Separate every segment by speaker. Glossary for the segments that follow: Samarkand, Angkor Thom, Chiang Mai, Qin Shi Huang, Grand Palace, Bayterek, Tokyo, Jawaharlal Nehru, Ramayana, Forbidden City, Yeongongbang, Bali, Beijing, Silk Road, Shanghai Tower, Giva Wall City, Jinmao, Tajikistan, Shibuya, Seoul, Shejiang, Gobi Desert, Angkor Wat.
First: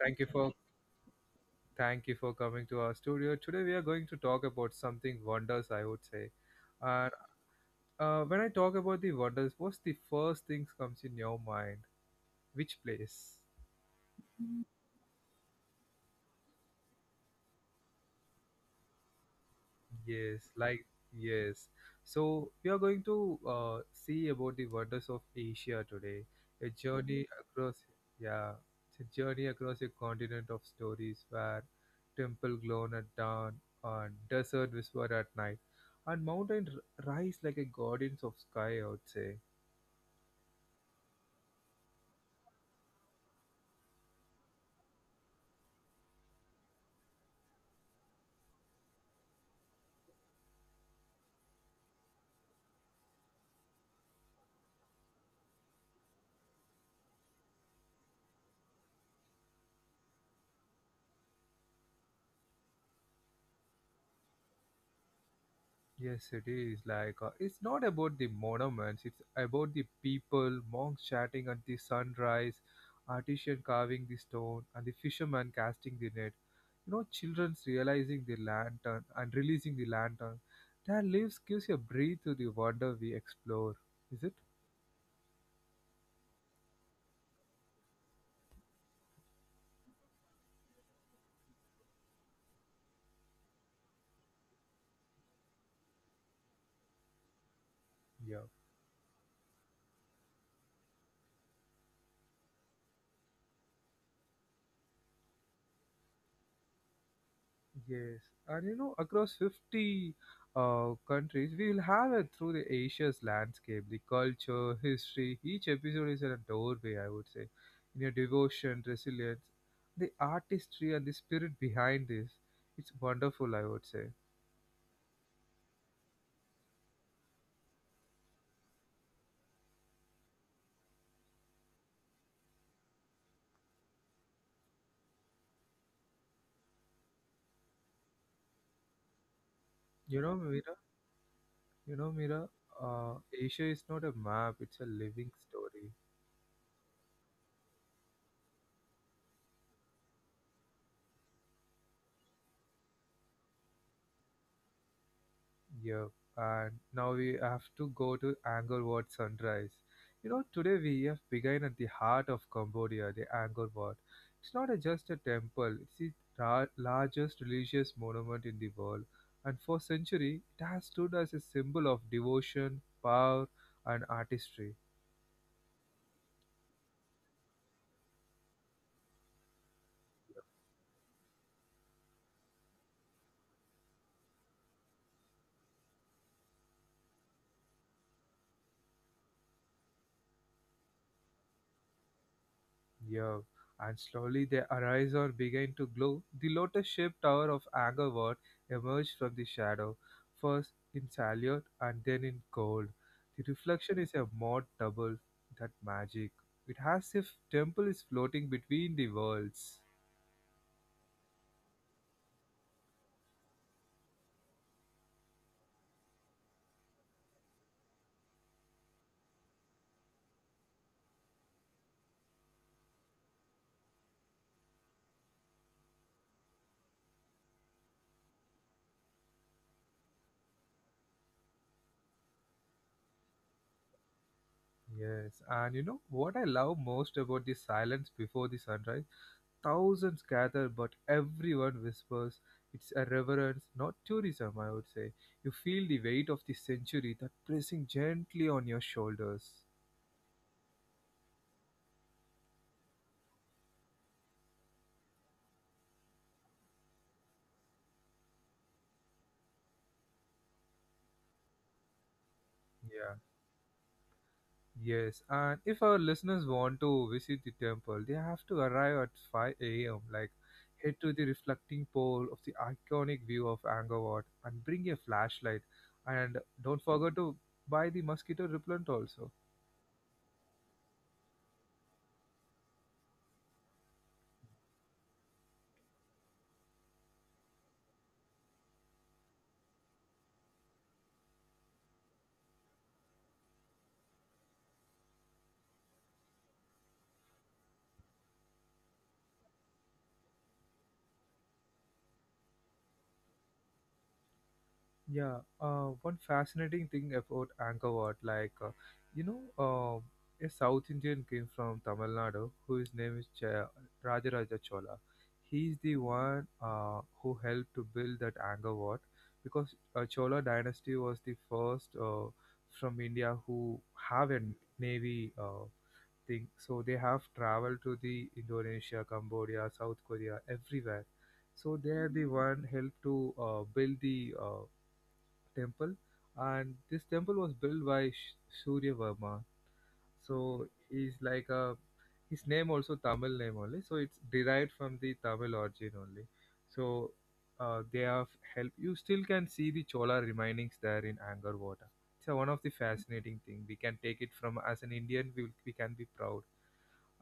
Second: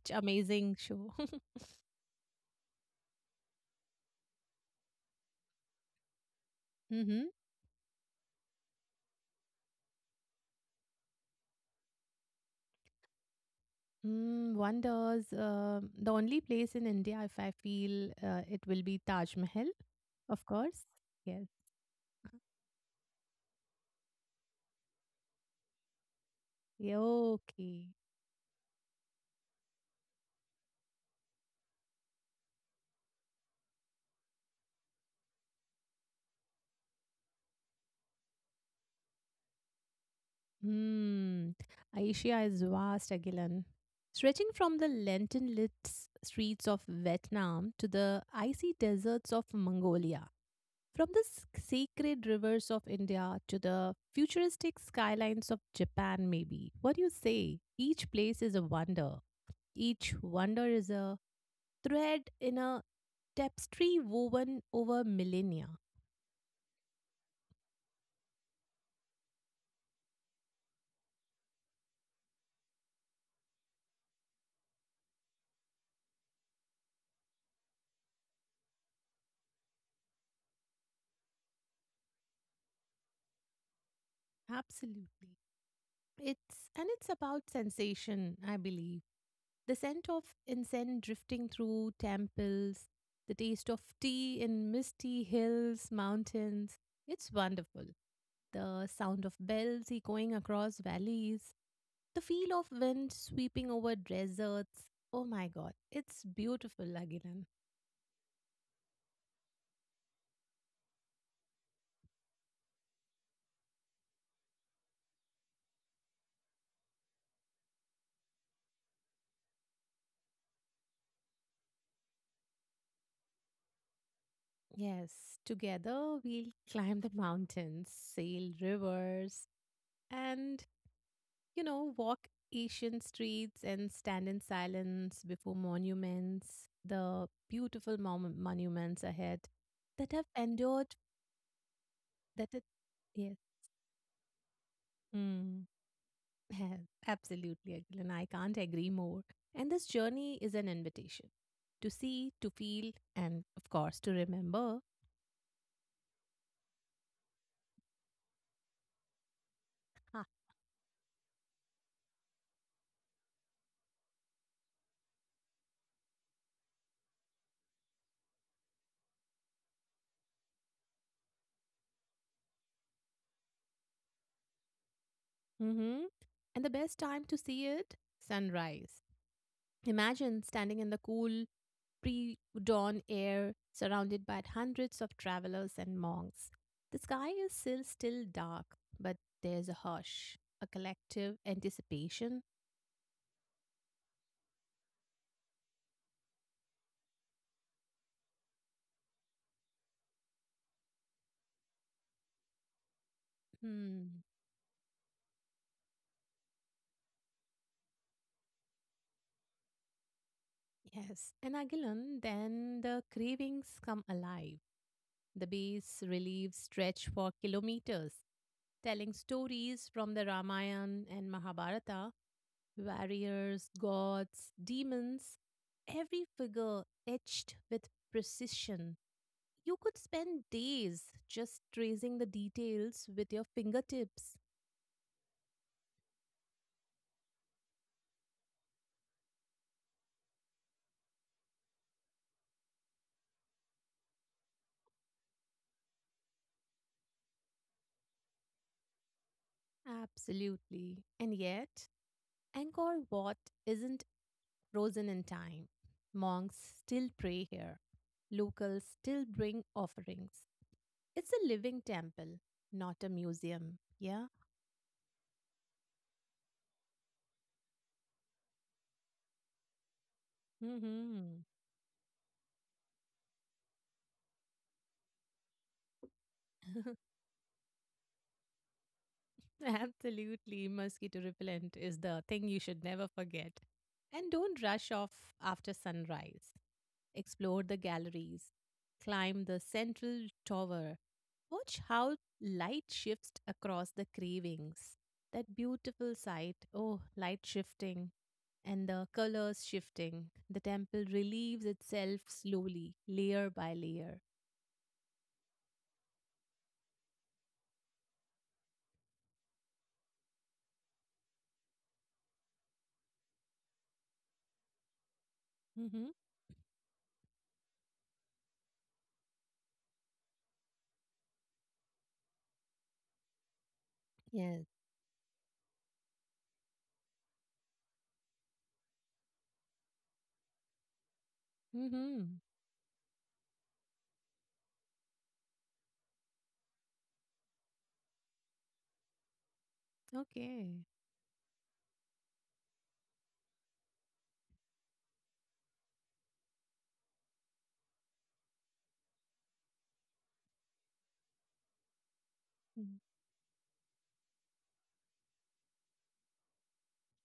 Speaker 1: Thank you for
Speaker 2: amazing show.
Speaker 1: Thank you for coming to our studio. Today we are going to talk about something wonders I would say. And
Speaker 2: Mm-hmm.
Speaker 1: when I talk about the wonders, what's the first things comes in your mind? Which place?
Speaker 2: Wonders. The only place in India, if I feel it will be Taj Mahal, of
Speaker 1: Yes,
Speaker 2: course.
Speaker 1: like
Speaker 2: Yes.
Speaker 1: yes. So we are going to see about the wonders of Asia today. A mhm
Speaker 2: Yeah,
Speaker 1: journey
Speaker 2: okay.
Speaker 1: across, yeah, it's a journey across a continent of stories where temple glow at dawn and desert whisper at night, and rise like a guardians of sky, I would say.
Speaker 2: Hmm. Asia is vast, Agilan, stretching from the lantern lit streets of Vietnam to the icy deserts of Mongolia. From the sacred rivers of India to the futuristic skylines of Japan, maybe. What do you say? Each place is a wonder. Each wonder is a thread in a tapestry woven over millennia.
Speaker 1: Yes, it is. Like, it's not about the monuments, it's about the people, monks chatting at the sunrise, artisan carving the stone, and the fisherman casting the net. You know, children's realizing the lantern and releasing the lantern. Their lives gives you a breathe to the wonder we explore. Is it?
Speaker 2: Absolutely. It's about sensation, I believe. The scent of incense drifting through temples, the taste of tea in misty hills, mountains. It's wonderful.
Speaker 1: Yeah.
Speaker 2: The sound of bells echoing across valleys, the feel of wind sweeping over deserts. Oh my god, it's beautiful, Agilan.
Speaker 1: Yes, and you know, across 50 countries, we will have it through the Asia's landscape, the culture, history. Each episode is a doorway, I would say, in your devotion, resilience, the artistry, and the spirit behind this. It's wonderful, I would say.
Speaker 2: Yes, together we'll climb the mountains, sail rivers, and you know, walk Asian streets and stand in silence before monuments, the beautiful monuments ahead that
Speaker 1: You
Speaker 2: have
Speaker 1: know, Mira,
Speaker 2: endured,
Speaker 1: you know,
Speaker 2: that
Speaker 1: Mira,
Speaker 2: it,
Speaker 1: uh,
Speaker 2: yes,
Speaker 1: Asia is not a map, it's a living
Speaker 2: mm,
Speaker 1: story.
Speaker 2: absolutely, Akhil, and I can't agree more. And this journey is an invitation to see, to feel, and of course, to remember.
Speaker 1: Yep. And now we have to go to Angkor Wat sunrise.
Speaker 2: Ah,
Speaker 1: You know, today we have begun at the heart of Cambodia, the Angkor Wat. It's not a, just a temple, it's the largest religious monument in the world. And for centuries, it has stood as a symbol of devotion, power, and artistry.
Speaker 2: mm-hmm. And the best time to see it, sunrise. Imagine standing in the cool pre dawn air surrounded by hundreds of travelers and monks. The sky is still dark, but there's a hush, a collective anticipation.
Speaker 1: Yeah, and slowly they arise or begin to glow. The lotus-shaped tower of Angkor Wat emerged from the shadow, first in salient and then in gold. The reflection is
Speaker 2: Hmm,
Speaker 1: a mod double that magic. It has if temple is floating between the worlds.
Speaker 2: yes. And Agilan, then the cravings come alive. The base reliefs stretch for kilometers, telling stories from the Ramayana and Mahabharata. Warriors, gods, demons, every figure etched with precision. You could spend days just tracing the details with your fingertips.
Speaker 1: Yes, and you know what I love most about the silence before the sunrise? Thousands gather, but everyone whispers. It's a reverence, not tourism, I would say. You feel the weight of the century that pressing gently on your shoulders.
Speaker 2: Absolutely. And yet, Angkor Wat isn't frozen in time. Monks still pray here. Locals still bring offerings. It's a living temple, not a
Speaker 1: Yeah.
Speaker 2: museum. Yeah?
Speaker 1: Yes, and if our listeners want to visit the temple, they have to arrive at 5 a.m. Like, head to the
Speaker 2: Hmm.
Speaker 1: reflecting pole of the iconic view of Angkor Wat and bring a flashlight. And don't forget to buy the mosquito repellent also.
Speaker 2: Absolutely, mosquito repellent is the thing you should never forget. And don't rush off after sunrise. Explore the galleries, climb the central tower, watch how light shifts across the cravings. That beautiful sight, oh, light shifting and the colors shifting. The temple relieves itself slowly, layer by layer.
Speaker 1: Yeah, one fascinating thing about Angkor Wat, like, you know, a South Indian came from Tamil Nadu whose name is Rajaraja Chola. He's the
Speaker 2: Mm-hmm.
Speaker 1: one who helped to build that Angkor Wat because Chola dynasty was the first from India who have a
Speaker 2: Yes.
Speaker 1: navy thing. So they have traveled to the Indonesia, Cambodia, South Korea, everywhere. So they are the
Speaker 2: Mm-hmm.
Speaker 1: one helped to build the temple, and this temple was built by Surya Verma. So
Speaker 2: Okay.
Speaker 1: he's like a his name also Tamil name only, so it's derived from the Tamil origin only. So they have help. You still can see the Chola remainings there in Angkor Wat. It's a one of the fascinating thing. We can take it from as an Indian, we can be proud.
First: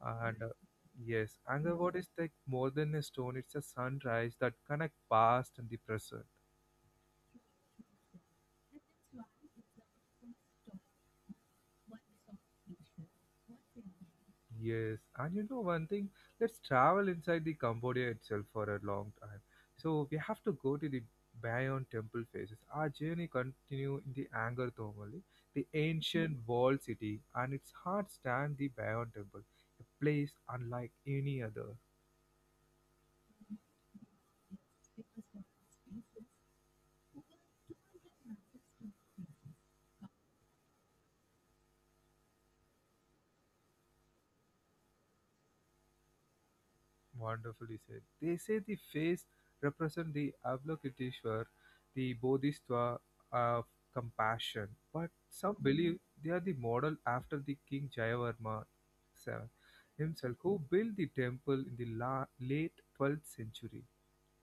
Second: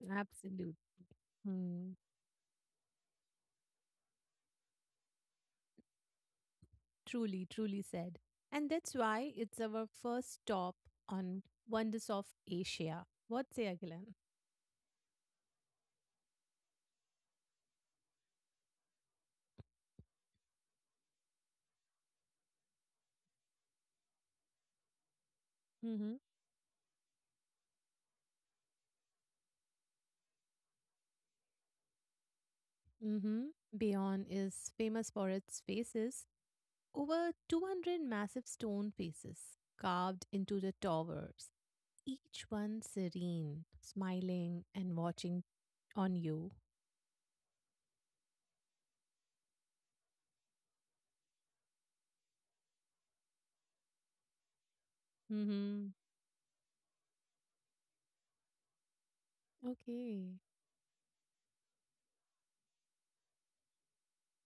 Speaker 2: Mm.
Speaker 1: And
Speaker 2: Absolute.
Speaker 1: yes, Angkor
Speaker 2: Hmm.
Speaker 1: Wat is like more than a stone. It's a sunrise that connect past and the present.
Speaker 2: Truly, truly said. And that's why it's our first stop on Wonders of Asia. What say, Agilan?
Speaker 1: Yes, and you know one thing, let's travel inside the Cambodia itself for a long time. So we have to go to the Bayon temple phases. Our journey continue in the Angkor Thom only, the
Speaker 2: Mm-hmm.
Speaker 1: ancient walled city, and its heart stand the Bayon temple, a place unlike any other.
Speaker 2: Mm-hmm. Beyond is famous for its faces, over 200 massive stone faces carved into the towers, each one serene, smiling and watching on you.
Speaker 1: Wonderfully said. They say the face represents the Avalokiteshvara, the Bodhisattva of compassion, but some
Speaker 2: Mm-hmm.
Speaker 1: believe they are the model after the King Jayavarma se-
Speaker 2: Okay.
Speaker 1: himself, who built the temple in the late 12th century.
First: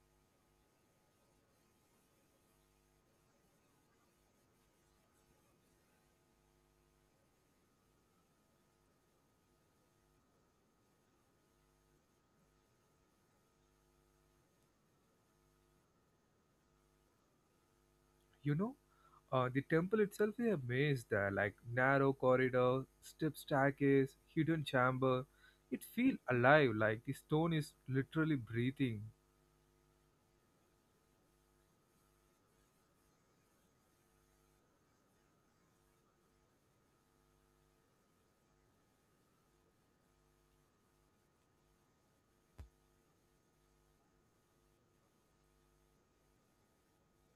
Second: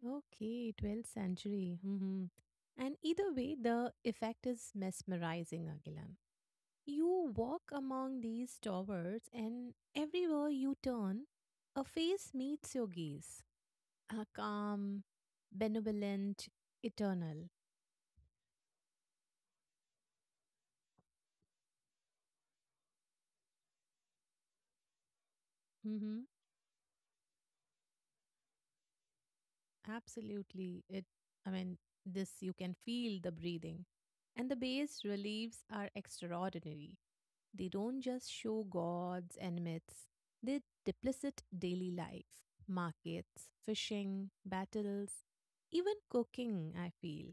Speaker 2: Okay, 12th century. Mm-hmm. And either way, the effect is mesmerizing, Agilan. You walk among these towers, and everywhere you turn, a face meets your gaze. A calm, benevolent, eternal.
Speaker 1: You know, the temple itself is a maze there, like narrow corridor, steep staircase, hidden chamber. It feels
Speaker 2: Hmm.
Speaker 1: alive, like the stone is literally breathing.
Speaker 2: Absolutely. It. I mean, this you can feel the breathing, and the bas reliefs are extraordinary. They don't just show gods and myths; they deplicate daily life, markets, fishing, battles, even cooking. I feel.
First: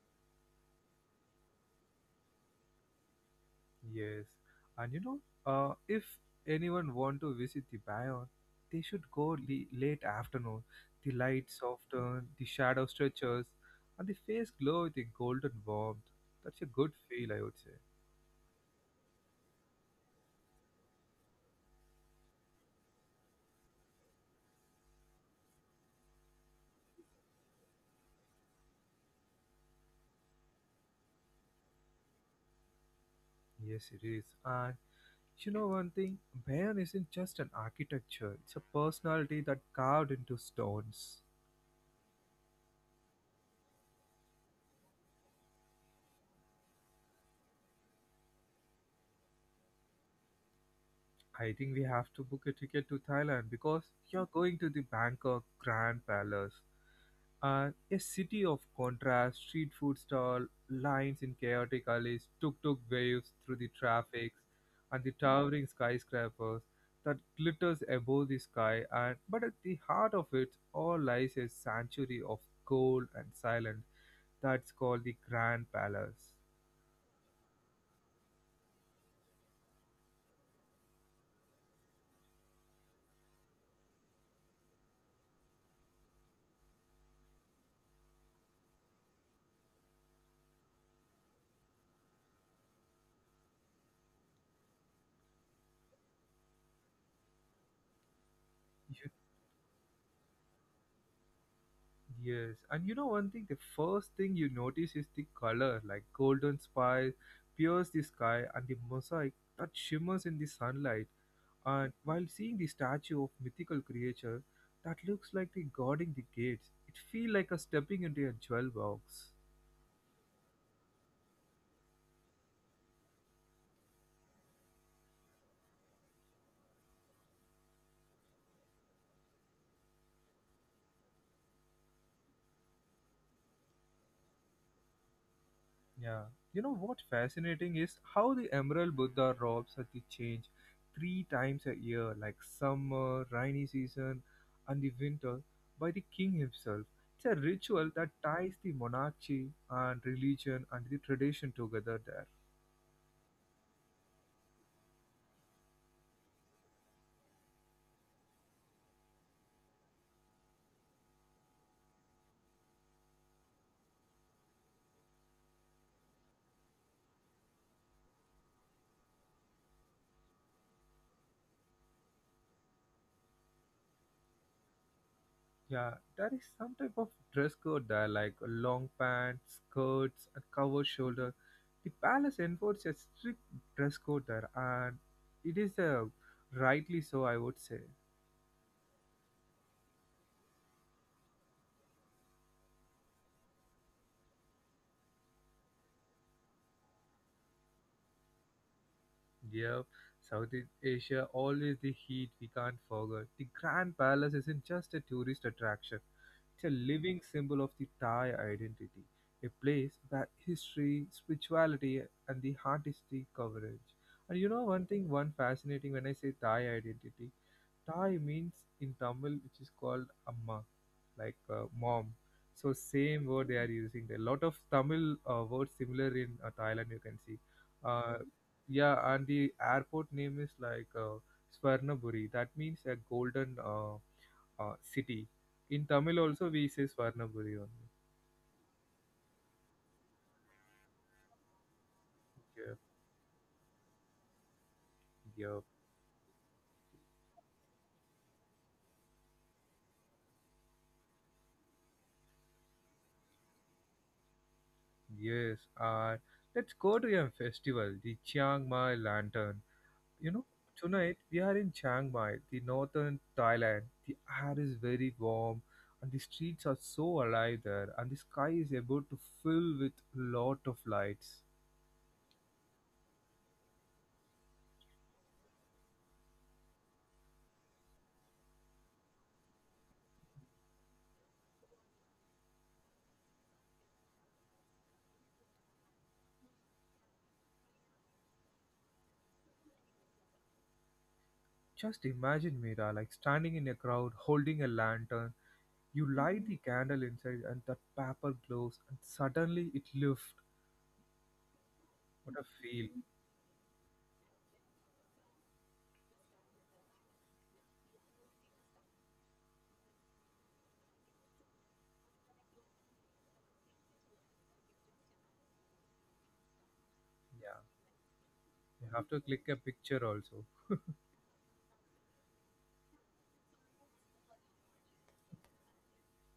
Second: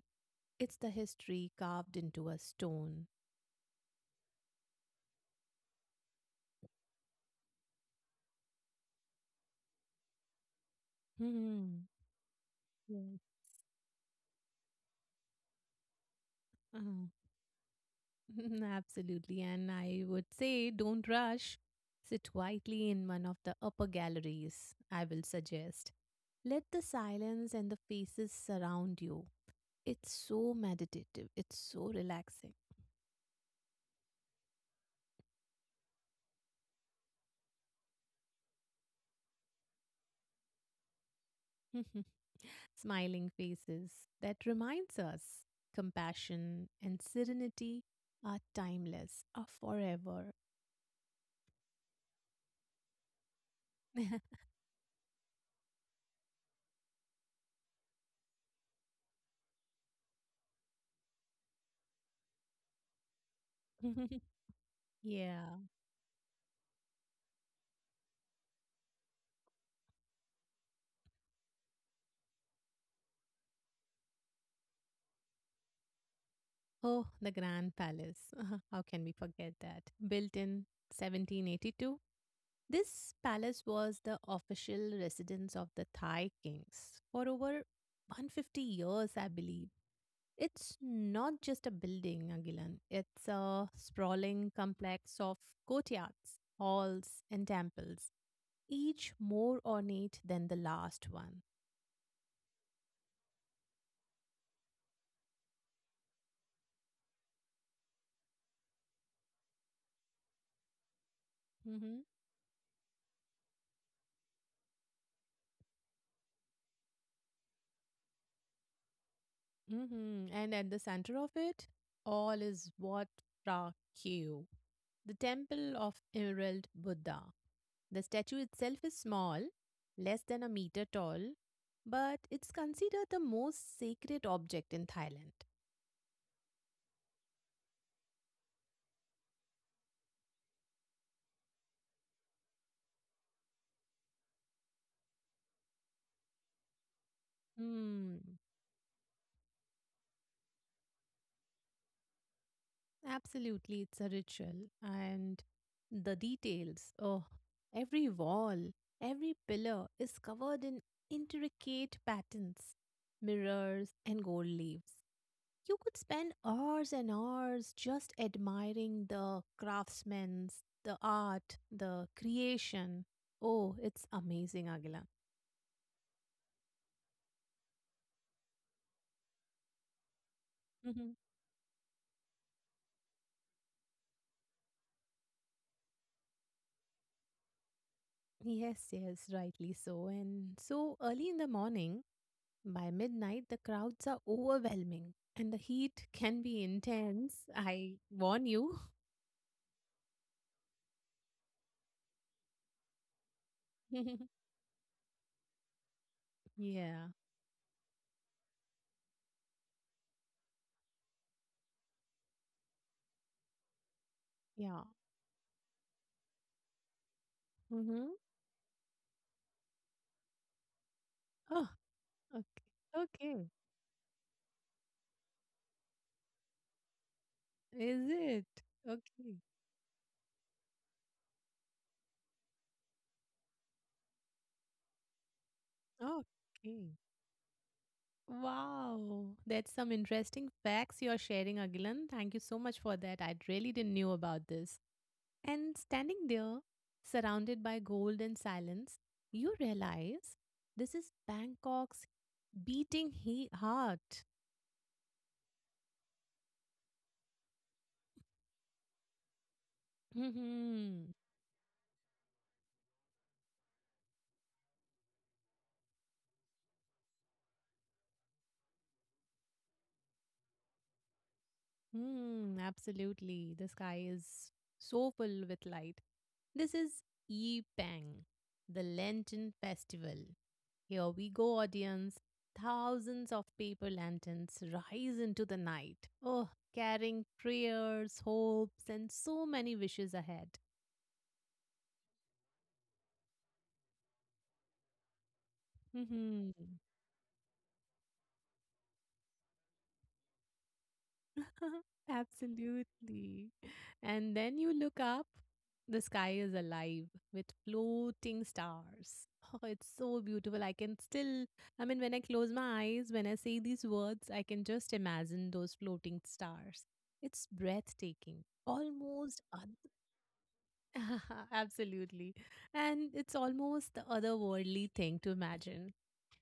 Speaker 2: It's the history carved into a stone.
Speaker 1: Yes, and you know, if anyone want to visit the Bayon, they should go late afternoon. The light
Speaker 2: Hmm.
Speaker 1: soften, the shadow
Speaker 2: Yes.
Speaker 1: stretches, and the face glow with a golden warmth. That's a good
Speaker 2: Uh-huh.
Speaker 1: feel, I would say.
Speaker 2: Absolutely. And I would say don't rush. Sit quietly in one of the upper galleries, I will suggest. Let the silence and the faces surround you. It's so meditative, it's so relaxing.
Speaker 1: Yes, it is. And you know one thing, Bayon isn't just an architecture; it's a personality that carved into stones.
Speaker 2: Smiling faces that reminds us compassion and serenity are timeless, are forever.
Speaker 1: I think we have to book a ticket to Thailand because you're going to the Bangkok Grand Palace, a city of contrast, street food stall, lines in chaotic alleys, tuk-tuk waves through the traffic, and the
Speaker 2: Yeah.
Speaker 1: towering skyscrapers that glitters above the sky. And but at the heart of it all lies a sanctuary of gold and silence that's called the Grand Palace.
Speaker 2: Oh, the Grand Palace. How can we forget that? Built in 1782, this palace was the official residence of the Thai kings for over 150 years, I believe. It's not just a building, Agilan. It's a sprawling complex of courtyards, halls, and temples, each more ornate than the last one.
Speaker 1: Yes, and you know one thing, the first thing you notice is the color, like golden spires pierce the sky and the mosaic that shimmers in the sunlight. And
Speaker 2: Hmm.
Speaker 1: while seeing the statue of mythical creature that looks like the guarding the gates, it feels like a stepping into a jewel box.
Speaker 2: Hmm. And at the center of it, all is what? Pra. The temple of Emerald Buddha. The statue itself is small, less than a meter tall, but it's considered the most sacred object in Thailand.
Speaker 1: Yeah. You know what fascinating is how the Emerald Buddha robes at the change three times a year, like summer, rainy season, and the winter, by the king himself. It's a ritual that
Speaker 2: Hmm,
Speaker 1: ties the monarchy and religion and the tradition together there.
Speaker 2: absolutely, it's a ritual. And the details, oh, every wall, every pillar is covered in intricate patterns, mirrors, and gold leaves. You could spend hours and hours just admiring the craftsmen, the art, the creation. Oh, it's amazing, Agila.
Speaker 1: Yeah, there is some type of dress code there, like a long pants, skirts, and covered
Speaker 2: Mhm.
Speaker 1: shoulder. The palace enforces a strict dress code there, and it is a rightly so, I would say.
Speaker 2: Yes, yes, rightly so. And so early in the morning, by midnight, the crowds are overwhelming and the heat can be intense. I warn you.
Speaker 1: Yep, Southeast Asia always the heat we can't forget. The Grand Palace isn't just a tourist attraction, it's a
Speaker 2: yeah,
Speaker 1: living symbol of the Thai identity, a place where history, spirituality, and the artistic coverage. And you know
Speaker 2: yeah.
Speaker 1: one thing, one fascinating when I say Thai identity,
Speaker 2: Mm-hmm.
Speaker 1: Thai means in Tamil, which is called Amma, like
Speaker 2: Oh,
Speaker 1: mom.
Speaker 2: okay.
Speaker 1: So same
Speaker 2: Okay.
Speaker 1: word they are using. A lot of Tamil words similar in Thailand. You can see,
Speaker 2: Is
Speaker 1: uh,
Speaker 2: it?
Speaker 1: yeah, and
Speaker 2: Okay.
Speaker 1: the airport name is like Swarnaburi. That means a golden city. In Tamil also we say
Speaker 2: Okay.
Speaker 1: Swarnaburi only.
Speaker 2: Wow, that's some interesting facts you're sharing, Agilan. Thank you so much for that. I really didn't knew about this.
Speaker 1: Yeah,
Speaker 2: And standing there, surrounded by gold and silence, you realize this is Bangkok's beating heart.
Speaker 1: yeah, yes. Let's go to a festival, the Chiang Mai Lantern. You know, tonight we are in Chiang Mai, the northern Thailand. The air is very warm and the streets are so alive there and the sky is about to fill with lot of lights.
Speaker 2: Hmm. Absolutely. The sky is so full with light. This is Yipeng, the Lantern Festival. Here we go, audience. Thousands of paper lanterns rise into the night. Oh, carrying prayers, hopes, and so many wishes ahead.
Speaker 1: Just imagine Mira like standing in a crowd holding a lantern. You light the candle inside and that paper glows and suddenly it lifts. What a feel.
Speaker 2: Absolutely. And then you look up, the sky is alive with floating stars. Oh, it's so beautiful. I mean, when I close my eyes, when I say these words, I can just imagine those floating stars. It's
Speaker 1: Yeah.
Speaker 2: breathtaking.
Speaker 1: You have to
Speaker 2: Almost,
Speaker 1: click a
Speaker 2: oth-
Speaker 1: picture also.
Speaker 2: absolutely. And it's almost the otherworldly thing to imagine,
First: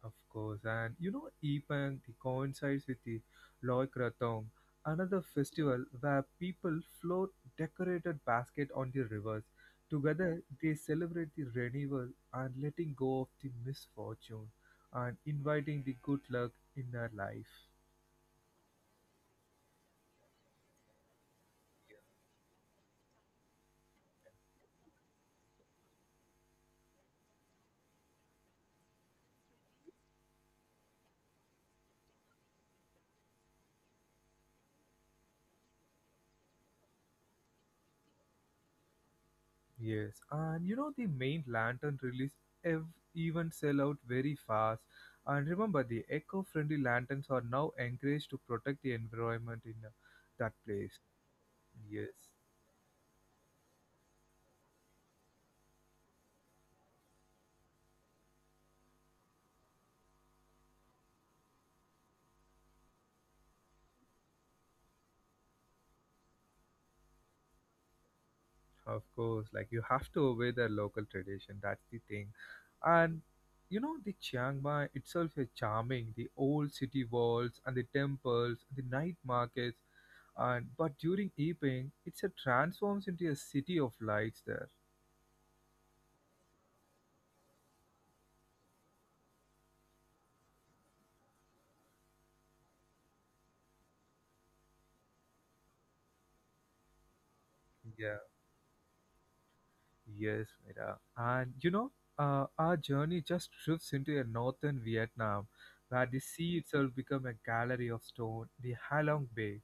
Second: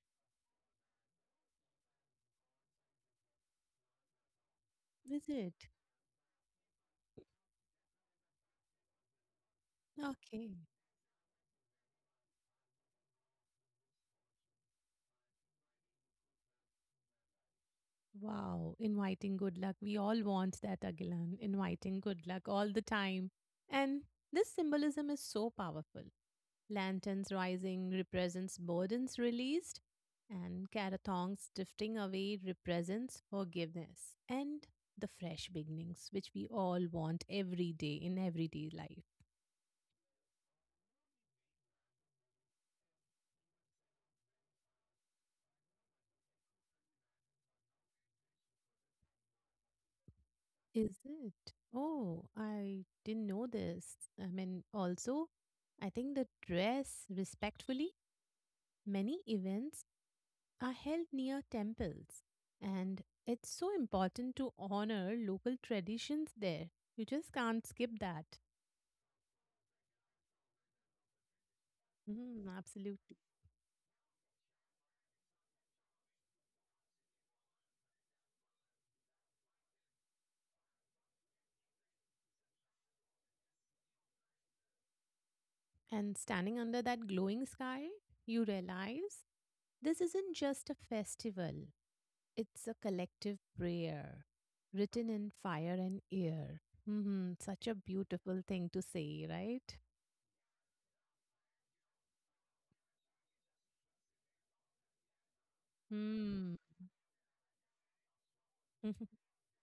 Speaker 1: Of course, and you know, Epang it coincides with the Loy Krathong, another
Speaker 2: is it?
Speaker 1: festival where people float decorated basket on the rivers. Together,
Speaker 2: Okay.
Speaker 1: they celebrate the renewal and letting go of the misfortune and inviting the good luck in their life.
Speaker 2: Wow, inviting good luck. We all want that, Agilan. Inviting good luck all the time. And this symbolism is so powerful. Lanterns rising represents burdens released, and carathongs drifting away represents forgiveness and the fresh beginnings, which we all want every day in everyday life.
Speaker 1: Yes, and you know, the main lantern release ev- even sell out very fast. And remember, the eco-friendly lanterns are now encouraged to protect the environment in that place.
Speaker 2: Is it?
Speaker 1: Yes.
Speaker 2: Oh, I didn't know this. I mean, also, I think the dress, respectfully, many events are held near temples, and it's so important to honor local traditions there. You just can't skip that.
Speaker 1: Of course, like you have to obey their local tradition. That's the thing. And
Speaker 2: Absolutely.
Speaker 1: you know, the Chiang Mai itself is charming. The old city walls and the temples, the night markets, and but during evening, it's a transforms into a city of lights there.
Speaker 2: And standing under that glowing sky, you realize this isn't just a festival, it's a collective prayer written in fire and air. Such a
Speaker 1: Yeah.
Speaker 2: beautiful thing to say, right?
Speaker 1: Yes, Mira. And you know, our journey just drifts into a northern Vietnam, where the sea
Speaker 2: Hmm.
Speaker 1: itself become a gallery of stone. The Halong Bay,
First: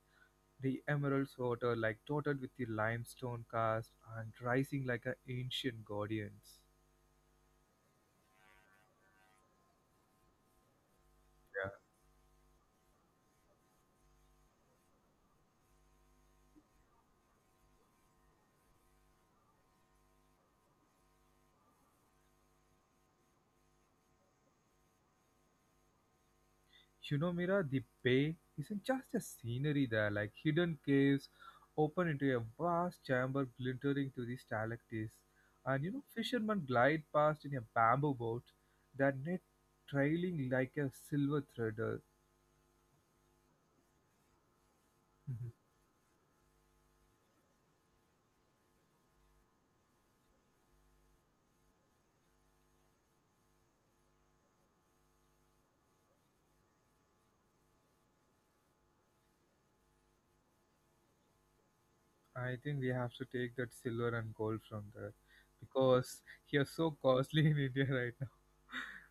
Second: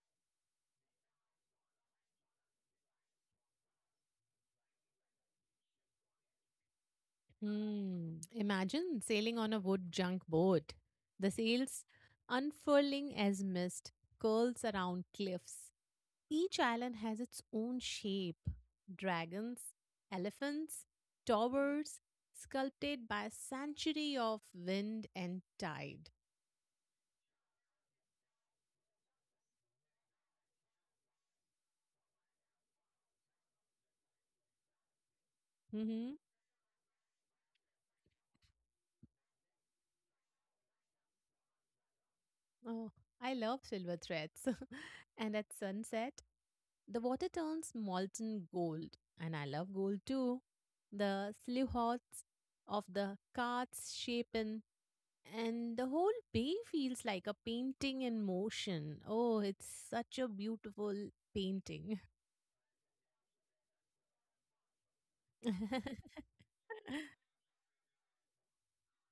Speaker 1: the emerald water like dotted with the limestone cast and rising like an ancient guardians.
Speaker 2: Hmm. Imagine sailing on a wood junk boat. The
Speaker 1: Yeah.
Speaker 2: sails unfurling as mist curls around cliffs. Each island has its own shape, dragons, elephants, towers, sculpted by a century of wind and tide.
Speaker 1: You know, Mira, the bay isn't just a scenery there, like hidden caves open into a vast chamber glittering to the stalactites. And you know,
Speaker 2: hmm
Speaker 1: fishermen glide past in a bamboo boat, their net trailing like a silver threader.
Speaker 2: Oh, I love silver threads. And
Speaker 1: Mhm.
Speaker 2: at sunset, the water turns molten gold, and I love gold too. The silhouettes of the carts shapen, and the whole bay feels like a painting in motion. Oh, it's such a beautiful painting.
Speaker 1: I think we have to take that silver and gold from there because he is so costly in India right now.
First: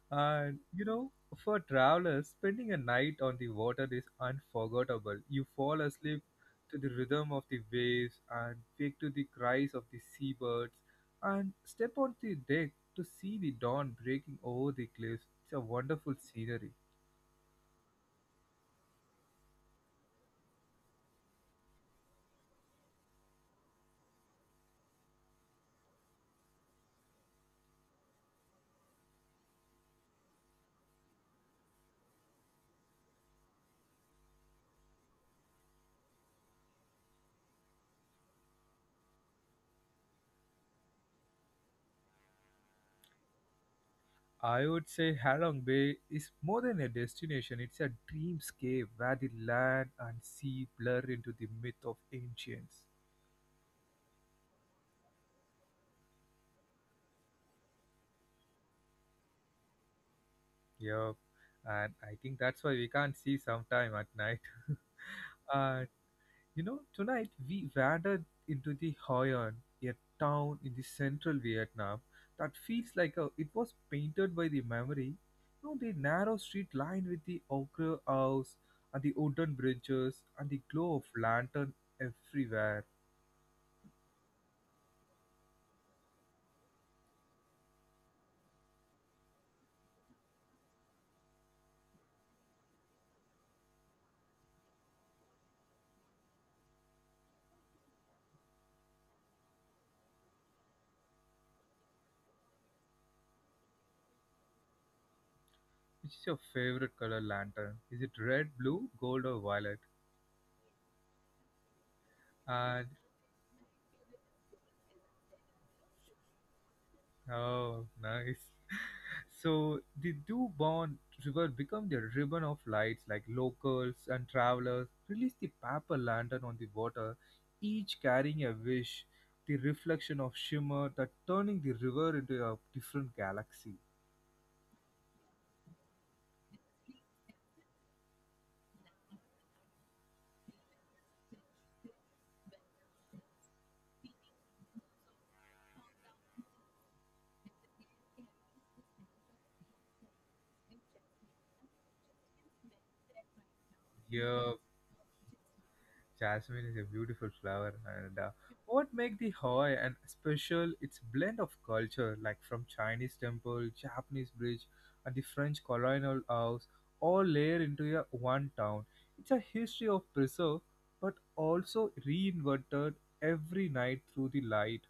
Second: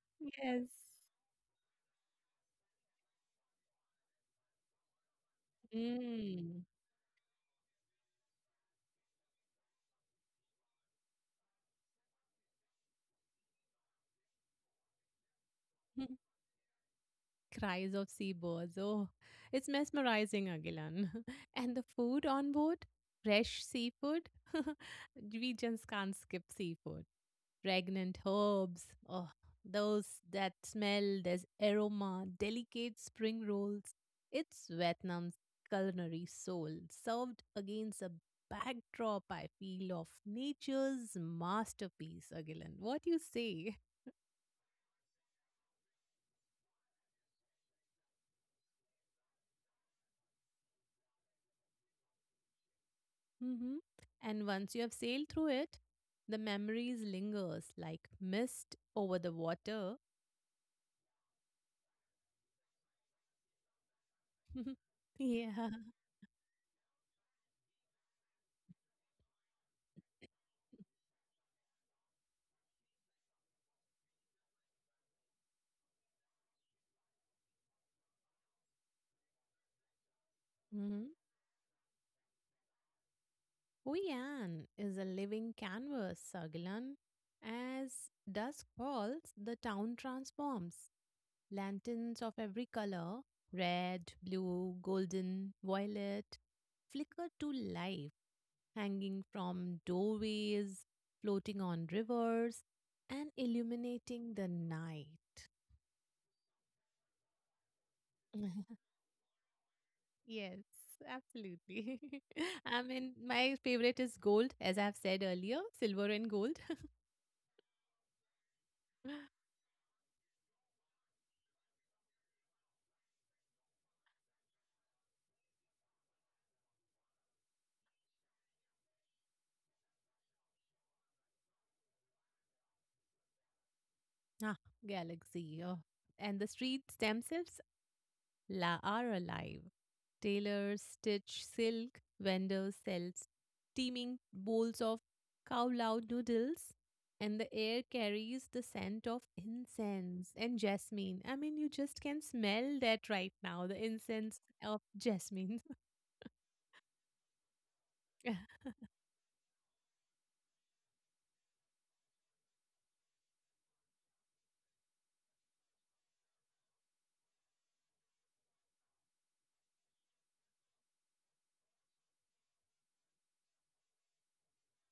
Speaker 1: And
Speaker 2: Yes.
Speaker 1: you know, for travelers, spending a night on the water is unforgettable. You fall asleep
Speaker 2: Mm.
Speaker 1: to the rhythm of the waves and wake to the cries of the seabirds and step on the deck to see the dawn breaking over the cliffs. It's a wonderful scenery.
Speaker 2: Cries of seabirds. Oh, it's mesmerizing, Agilan. And the food on board, fresh seafood. We just can't skip seafood. Fragrant herbs. Oh, those, that smell, there's aroma, delicate spring rolls. It's Vietnam's culinary soul, served against a backdrop, I feel, of nature's masterpiece, Agilan. What you say?
Speaker 1: I would say Halong Bay is more than a destination, it's a dreamscape where the land and sea blur into the myth of ancients.
Speaker 2: hmm And once you have sailed through it, the memories lingers like mist over the water.
Speaker 1: Yep, and I think that's why we can't see sometime at night.
Speaker 2: Yeah.
Speaker 1: And you know, tonight we wandered into the Hoi An, a town in the central Vietnam that feels like a, it was painted by the memory. You know, the narrow street lined with the ochre house and the wooden bridges and the glow of lantern everywhere.
Speaker 2: Huyan is a living canvas, Sagilan. As dusk falls, the town transforms. Lanterns of every color, red, blue, golden, violet, flicker to life, hanging from doorways, floating on rivers, and illuminating the night.
Speaker 1: Which is your favorite color lantern? Is it red, blue, gold, or violet?
Speaker 2: Yes, absolutely. I
Speaker 1: And
Speaker 2: mean, my favorite is gold, as I've said earlier, silver and gold.
Speaker 1: oh, nice. So the Dubon River become the ribbon of lights like locals and travelers release the paper lantern on the water, each carrying a wish, the reflection of shimmer that turning the river into a different galaxy.
Speaker 2: Ah, galaxy. Oh. And the streets themselves, la are alive. Tailors stitch silk, vendors sell steaming bowls of kowlow noodles, and the air carries the scent of incense and jasmine. I mean, you just can smell that right now, the incense
Speaker 1: Yeah,
Speaker 2: of jasmine.
Speaker 1: Jasmine is a beautiful flower, and what make the Hoi and special? It's blend of culture, like from Chinese temple, Japanese bridge, and the French colonial house, all layer into a one town. It's a history of preserve, but also reinvented every night through the light.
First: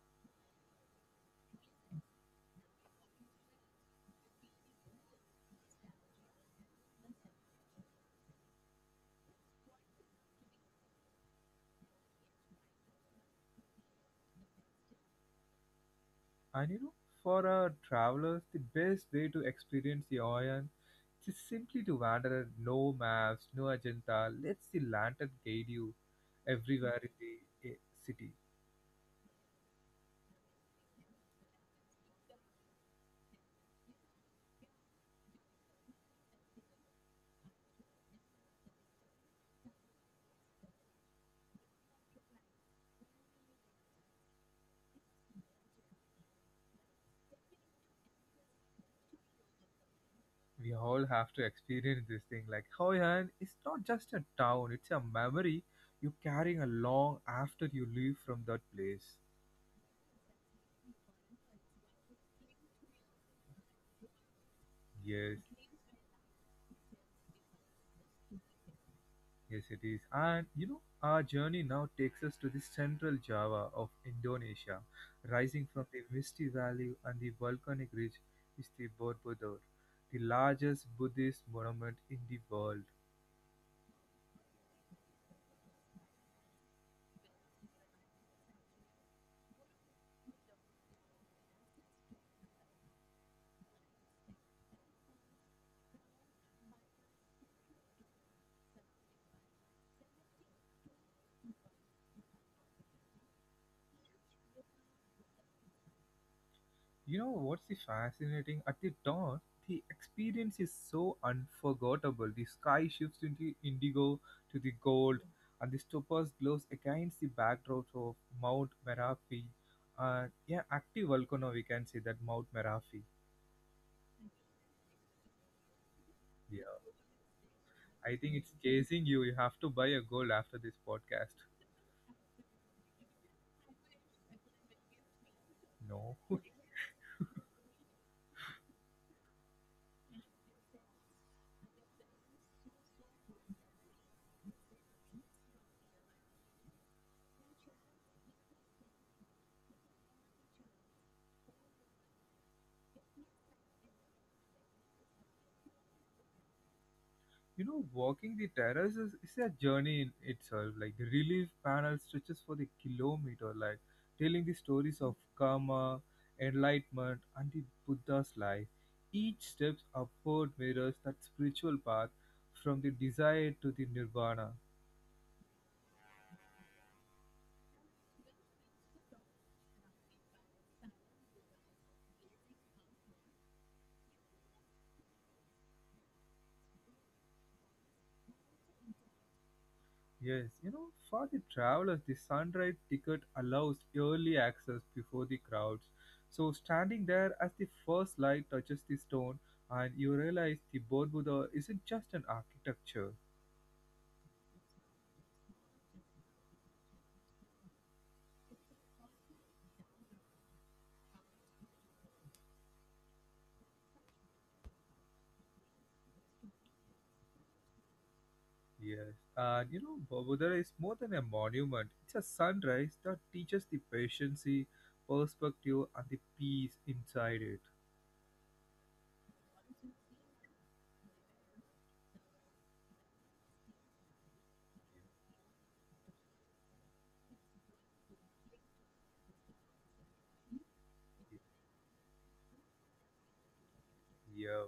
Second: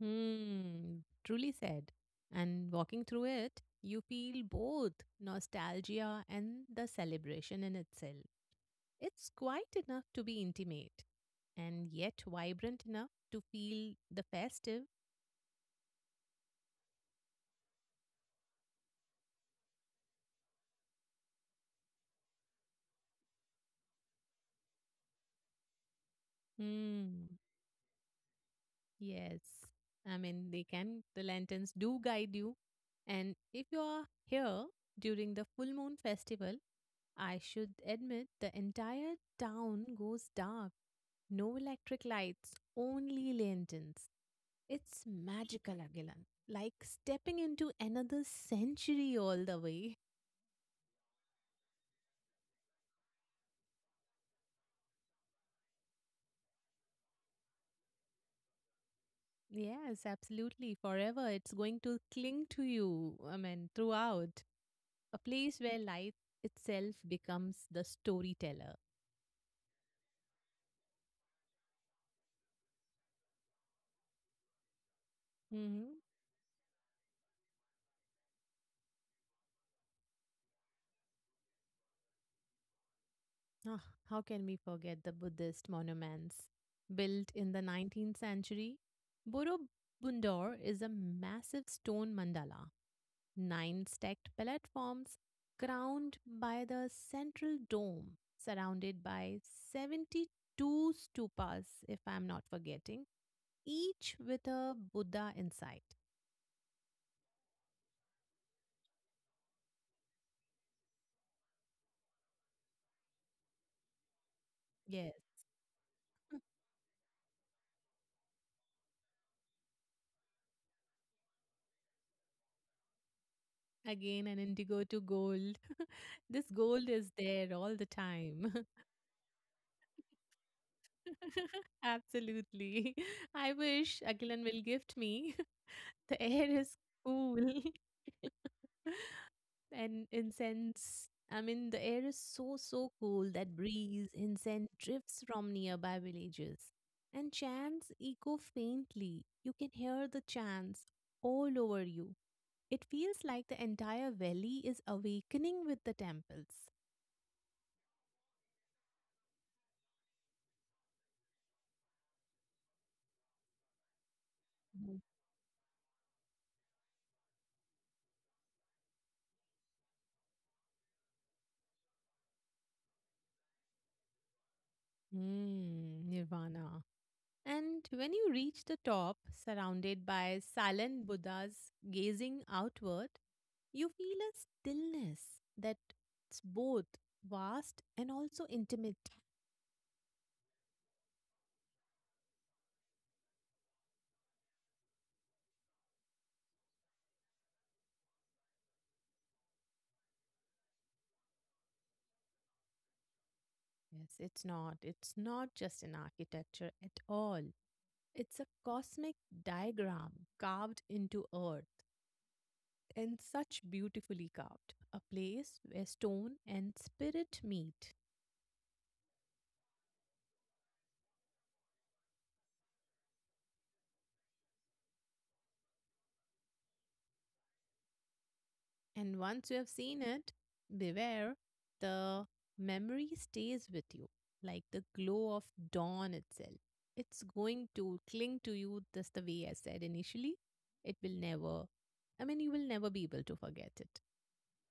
Speaker 2: Hmm, truly said. And walking through it, you feel both nostalgia and the celebration in itself. It's quiet enough to be intimate and yet vibrant enough to feel the festive.
Speaker 1: And you know, for our travelers, the best way to experience the Hoi just simply to wander, no maps, no agenda, lets the lantern guide you everywhere in
Speaker 2: Hmm.
Speaker 1: the city.
Speaker 2: Yes. I mean, the lanterns do guide you. And if you are here during the full moon festival, I should admit the entire town goes dark. No electric lights, only lanterns. It's magical, Agilan. Like stepping into another century all the way.
Speaker 1: We all have to experience this thing. Like Hoi An, it's not just a town, it's a memory you're carrying along after you leave from that place.
Speaker 2: Yes, absolutely. Forever. It's going to cling to you, I mean, throughout. A
Speaker 1: Yes.
Speaker 2: place where life itself becomes the storyteller.
Speaker 1: Yes, it is. And you know, our journey now takes us to the central Java of Indonesia. Rising from the
Speaker 2: hmm
Speaker 1: misty valley and the volcanic ridge is the Borobudur, the largest Buddhist monument in the world.
Speaker 2: how can we forget the Buddhist monuments built in the 19th century? Borobudur is a massive stone mandala, nine stacked platforms crowned by the central dome, surrounded by 72 stupas, if I'm not forgetting, each with a Buddha inside.
Speaker 1: You know what's the fascinating? At the dawn, the experience is so unforgettable. The sky shifts into indigo to the
Speaker 2: Yes,
Speaker 1: gold, and the stupas glows against the backdrop of Mount Merapi. Yeah, active volcano, we can say that Mount Merapi.
Speaker 2: again an indigo to gold. This
Speaker 1: Yeah,
Speaker 2: gold is there all the
Speaker 1: I think it's
Speaker 2: time.
Speaker 1: chasing you. You have to buy a gold after this podcast.
Speaker 2: Absolutely. I wish Akilan will gift me.
Speaker 1: No.
Speaker 2: The air is cool. And incense. I mean, the air is so, so cool, that breeze, incense drifts from nearby villages. And chants echo faintly. You can hear the chants all over you. It feels like the entire valley is awakening with the temples.
Speaker 1: You know, walking the terrace is a journey in itself. Like the relief panel stretches for the kilometer, like telling the
Speaker 2: Mhm.
Speaker 1: stories of karma, enlightenment, and the Buddha's life. Each step upward mirrors that spiritual path from the desire to the nirvana.
Speaker 2: Nirvana. And when you reach the top, surrounded by silent Buddhas gazing outward, you feel a stillness that's both vast and also intimate.
Speaker 1: Yes, you know, for the travelers, the sunrise ticket allows early access before the crowds. So, standing there as the first light touches the stone, and you realize the Bodh Buddha isn't just an architecture.
Speaker 2: Yes, it's not. It's not just an architecture at all. It's a cosmic diagram carved into earth. And such beautifully carved. A place where stone and spirit meet.
Speaker 1: Yes, and you know, Bodh Buddha is more than a monument, it's a sunrise that teaches the patience, perspective, and the peace inside it.
Speaker 2: And once you have seen it, beware, the memory stays with you like the glow of dawn itself. It's going to cling to you just the way I said initially. It will never, I mean, you will never be able to forget it.
Speaker 1: Yeah,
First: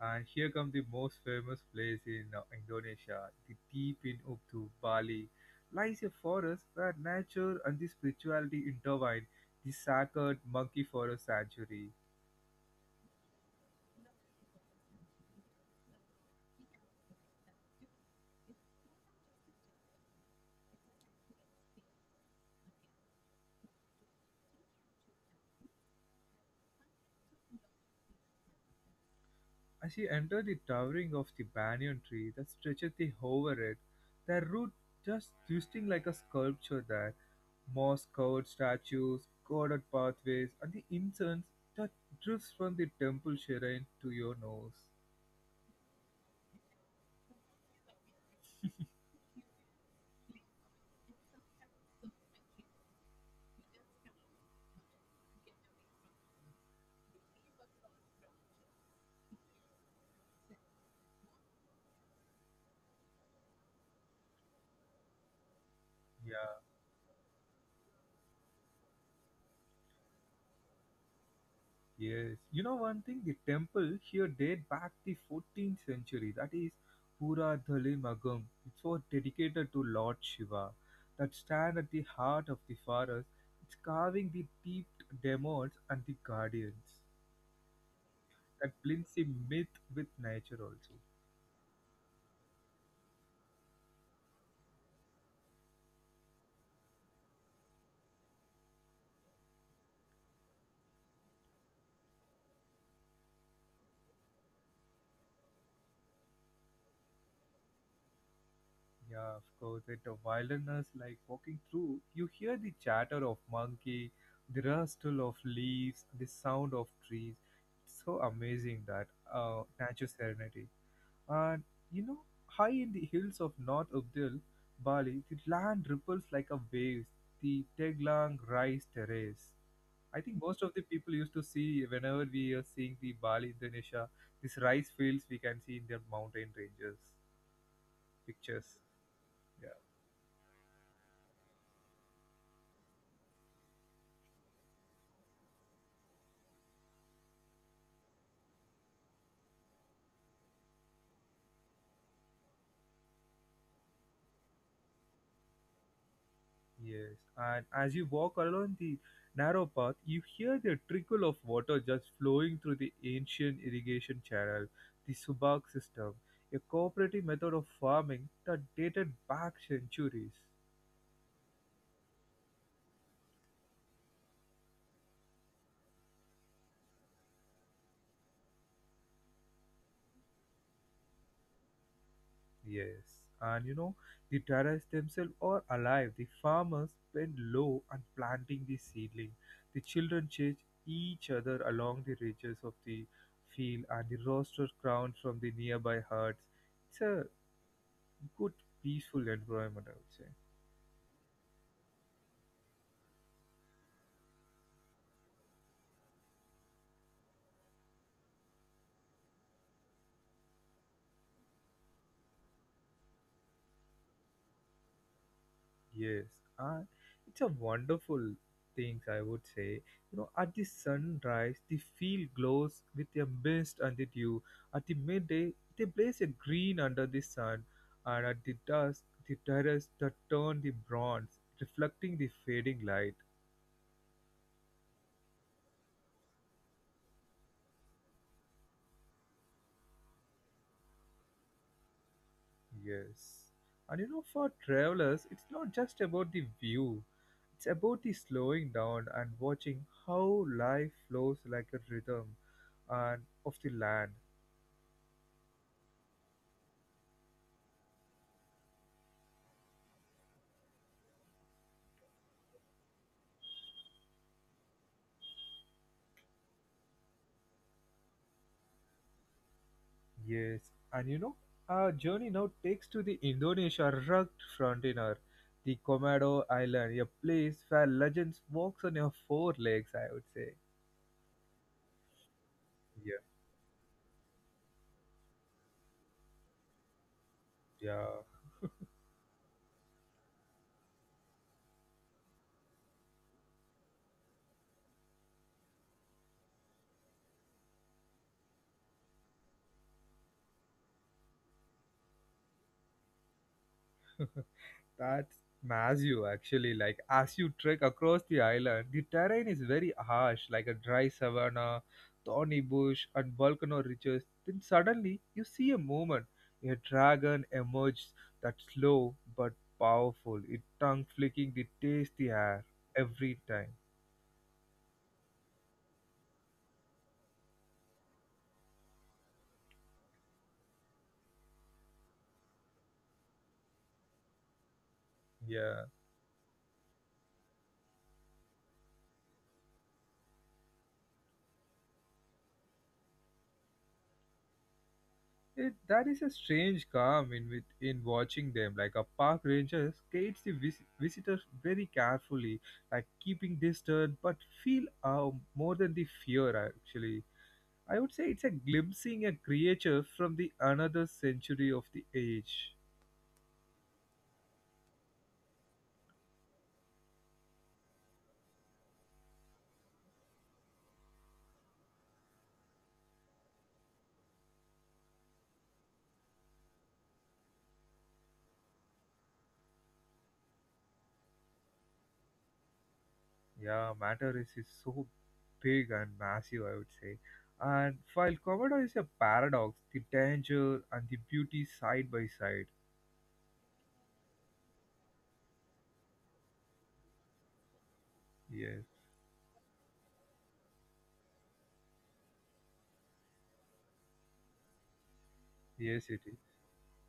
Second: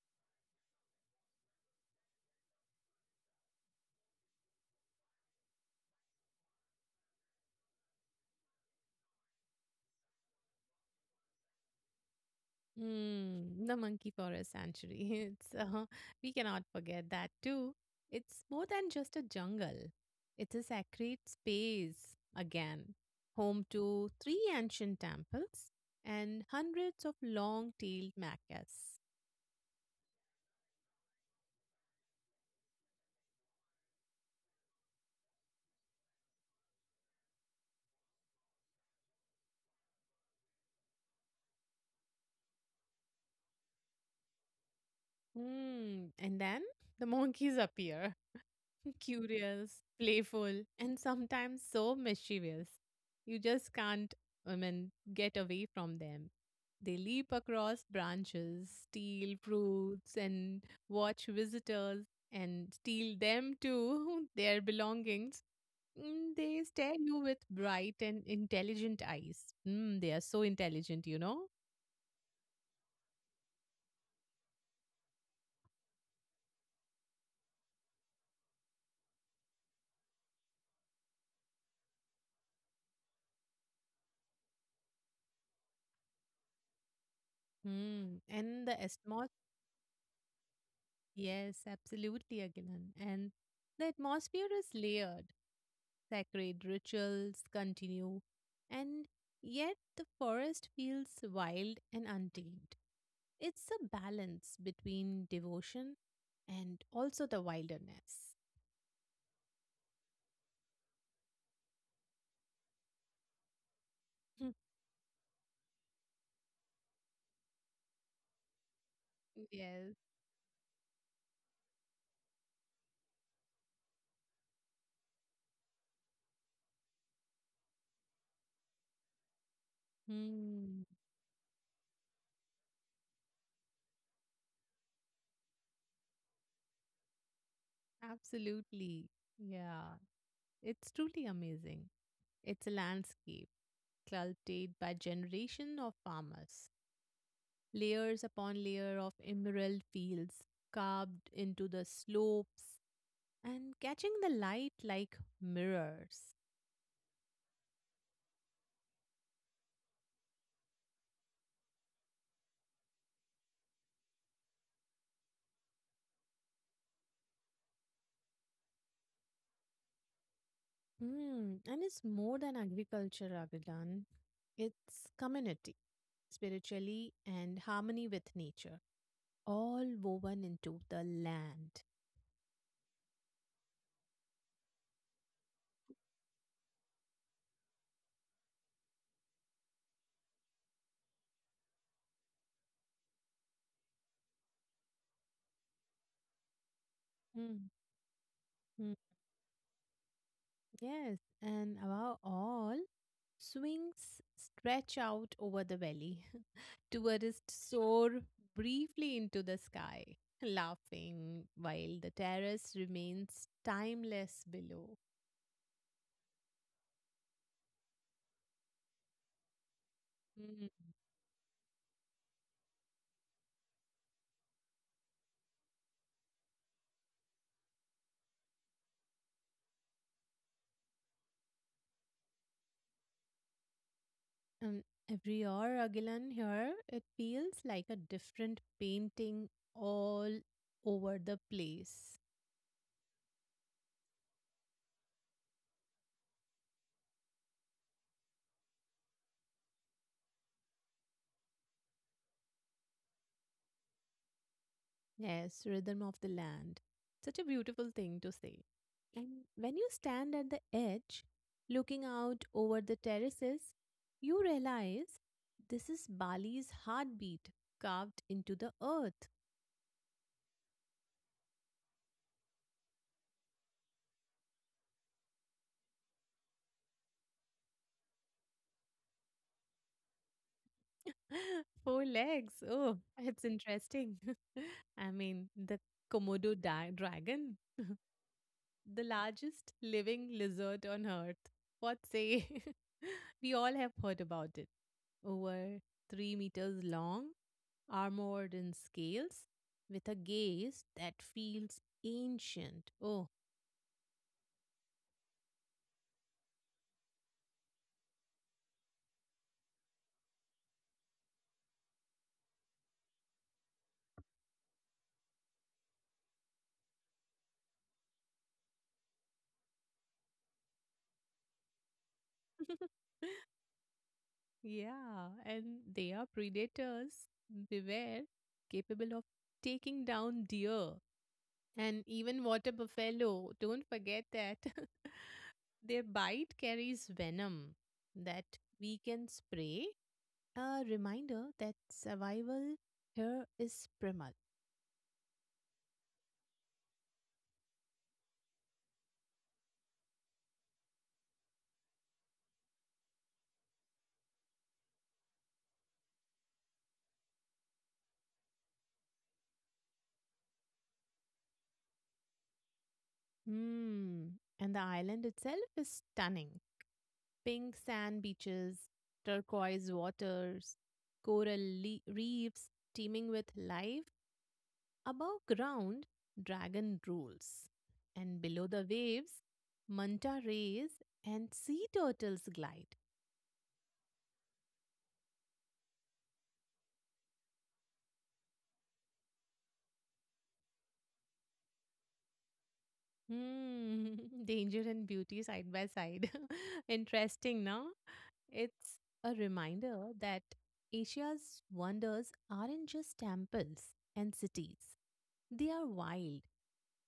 Speaker 1: and here come the most famous place in Indonesia, the deep in Ubud, Bali, lies a forest where nature and the spirituality intertwine, the sacred monkey forest sanctuary.
Speaker 2: The monkey forest sanctuary. It's We cannot forget that too. It's more than just a jungle. It's a sacred space again, home to three ancient temples and hundreds of long-tailed macaques.
Speaker 1: As you enter the towering of the banyan tree that stretches the over it, their root just twisting like a sculpture there, moss-covered statues, corded pathways, and the incense that drifts from the temple shrine to your nose.
Speaker 2: And then the monkeys appear. Curious, playful, and sometimes so mischievous. You just can't, I mean, get away from them. They leap across branches, steal fruits, and watch visitors and steal them too, their belongings. They
Speaker 1: Yeah.
Speaker 2: stare you with bright and intelligent eyes. They are so intelligent, you know?
Speaker 1: Yes, you know one thing, the temple here date back the 14th century. That is Pura Dhale Magam. It was dedicated to Lord Shiva. That stand at the heart of the forest. It's carving the deep demons and the guardians.
Speaker 2: Mm. And
Speaker 1: That
Speaker 2: the
Speaker 1: blends the
Speaker 2: small
Speaker 1: myth with nature also.
Speaker 2: yes, absolutely, Agilan. And the atmosphere is layered. Sacred rituals continue, and yet the forest feels wild and untamed. It's a balance between devotion and also the wilderness.
Speaker 1: Yeah, of course. At the wilderness, like walking through, you hear the chatter of monkey,
Speaker 2: Hmm.
Speaker 1: the rustle of leaves, the sound of trees. It's so amazing that
Speaker 2: Yes.
Speaker 1: nature serenity. And you know, high in the hills of North Ubdil, Bali, the land ripples like a wave, the Teglang rice terrace. I think most of the
Speaker 2: Hmm.
Speaker 1: people used to see whenever we are seeing the Bali, Indonesia, these rice fields we can see in their mountain ranges pictures.
Speaker 2: Absolutely.
Speaker 1: Yeah.
Speaker 2: Yeah. It's truly amazing. It's a landscape cultivated by generation of farmers, layers upon layer of emerald fields carved into the slopes and catching the light like mirrors.
Speaker 1: Yes, and as you walk along the narrow path, you hear the trickle of water just flowing through the ancient irrigation channel, the Subak system, a cooperative method of farming that dated back centuries.
Speaker 2: And it's more than agriculture, Raghadan. It's community, spiritually, and harmony with nature, all woven into the land.
Speaker 1: Yes, and you know, the terrace themselves are alive. The farmers bend low and planting the seedling. The children chase each other along the ridges of the field and the roosters crown from the nearby huts. It's a
Speaker 2: Hmm,
Speaker 1: good
Speaker 2: hmm.
Speaker 1: peaceful environment I would say.
Speaker 2: Yes, and above all, swings stretch out over the valley. Tourists soar briefly into the sky, laughing, while the terrace remains timeless below.
Speaker 1: Yes, and it's a wonderful things I would say. You know at the
Speaker 2: Mm.
Speaker 1: sunrise the field glows with a mist and the dew, at the midday they blaze a green under the sun, and at the dusk the terrace that turn the bronze reflecting the fading light.
Speaker 2: Um, every hour, Agilan, here, it feels like a different painting all over the place.
Speaker 1: Yes. And you know, for travelers, it's not just about the view, it's about the slowing down and watching how life flows like a rhythm and of the land.
Speaker 2: Yes, rhythm of the land. Such a beautiful thing to say. And when you stand at the edge, looking out over the terraces, you realize this is Bali's heartbeat carved into the earth.
Speaker 1: Yes. And you know, our journey now takes to the Indonesia rugged frontier, the Komodo Island, a place where legends walks on your four legs, I would say.
Speaker 2: Four legs. Oh, it's interesting. I mean, the Komodo dragon,
Speaker 1: Yeah.
Speaker 2: the largest living lizard on earth. What say? We all have heard about it. Over 3 meters long, armored in scales, with a gaze that feels ancient. Oh,
Speaker 1: Yeah. That's massive, actually. Like, as you trek across the island, the terrain is very harsh, like a dry savanna, thorny bush, and volcano ridges. Then suddenly, you see a movement. A dragon emerges that's slow but powerful, it tongue flicking the tasty air every time.
Speaker 2: yeah, and they are predators, beware, capable of taking down deer and even water buffalo. Don't forget that.
Speaker 1: Yeah.
Speaker 2: Their bite carries venom that we can spray. A reminder that survival here is primal.
Speaker 1: It, that is a strange calm in with in watching them. Like a park ranger gates the visitors very carefully, like keeping distant, but feel more than the fear. Actually, I would say it's a glimpsing a creature from the another century of the age.
Speaker 2: Hmm. And the island itself is stunning. Pink sand beaches, turquoise waters, coral reefs teeming with life. Above ground, dragon rules. And below the waves, manta rays and sea turtles glide.
Speaker 1: Yeah, matter is so big and massive. I would say, and while Komodo is a paradox, the danger and the beauty side by side.
Speaker 2: Hmm, danger and beauty side by side. Interesting, no?
Speaker 1: Yes,
Speaker 2: It's a reminder that Asia's wonders aren't just temples and cities, they are
Speaker 1: yes, it is.
Speaker 2: wild,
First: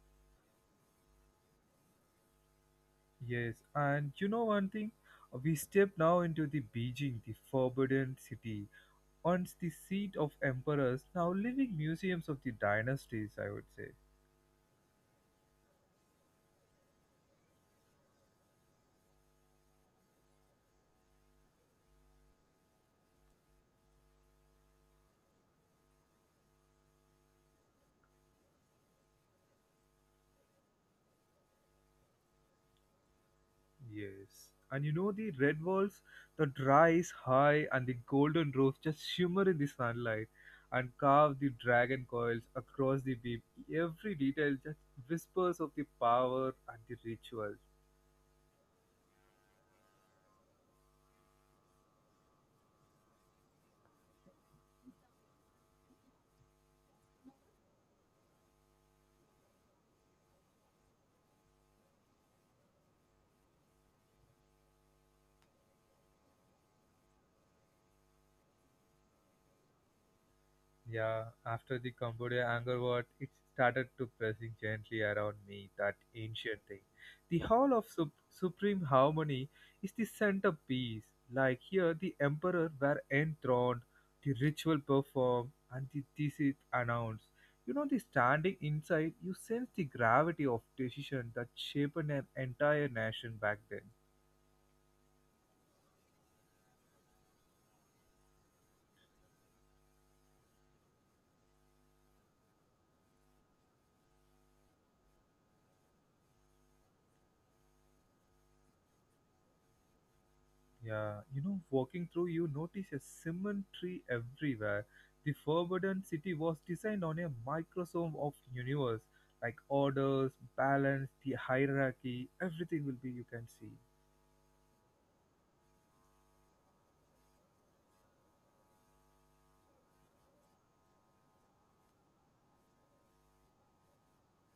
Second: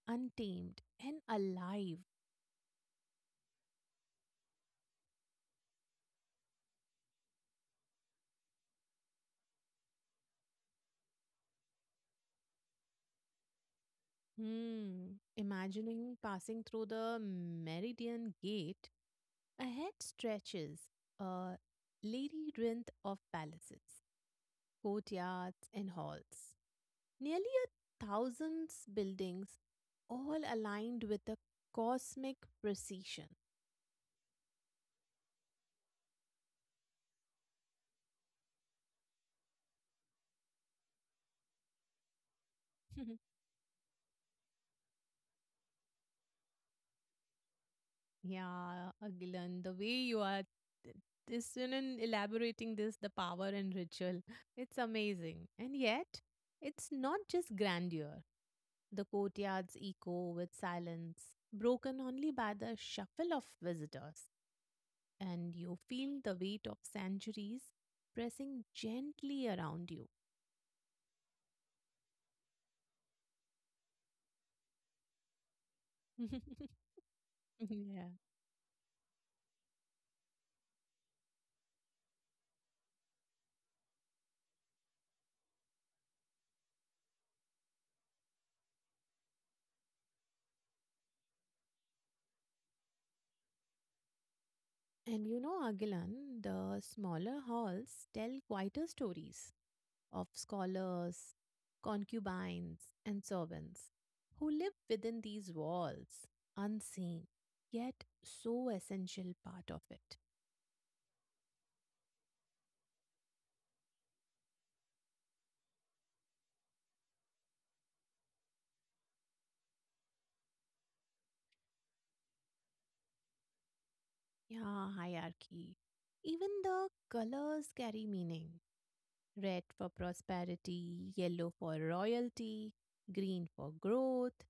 Speaker 2: untamed and alive.
Speaker 1: Yes, and you know one thing? We step now into the Beijing, the forbidden city, once the seat of emperors, now living museums of the dynasties, I would say.
Speaker 2: Hmm. Imagining passing through the Meridian Gate, ahead stretches a labyrinth of palaces, courtyards, and halls. Nearly a thousand buildings, all aligned with a cosmic precision.
Speaker 1: Yes. And you know the red walls that rise high and the golden roofs just shimmer in the sunlight and carve the dragon coils across the beam. Every detail just whispers of the power and the ritual.
Speaker 2: Yeah, Agilan, the way you are th- this and in elaborating this, the power and ritual, it's amazing. And yet, it's not just grandeur. The courtyards echo with silence, broken only by the shuffle of visitors, and you feel the weight of centuries pressing gently around you.
Speaker 1: Yeah, after the Cambodia anger war, it started to pressing gently around me, that ancient thing. The Hall of
Speaker 2: Yeah.
Speaker 1: Supreme Harmony is the centerpiece. Like here, the emperor were enthroned, the ritual performed, and the thesis announced. You know, the standing inside, you sense the gravity of decision that shaped an entire nation back then.
Speaker 2: And you know, Agilan, the smaller halls tell quieter stories of scholars, concubines, and servants who live within these walls, unseen, yet so essential part of it.
Speaker 1: Yeah, you know, walking through, you notice a symmetry everywhere. The Forbidden City was designed on a microsome of universe, like orders, balance, the hierarchy, everything will be you can see.
Speaker 2: Yeah, hierarchy. Even the colors carry meaning, red for prosperity, yellow for royalty, green for growth.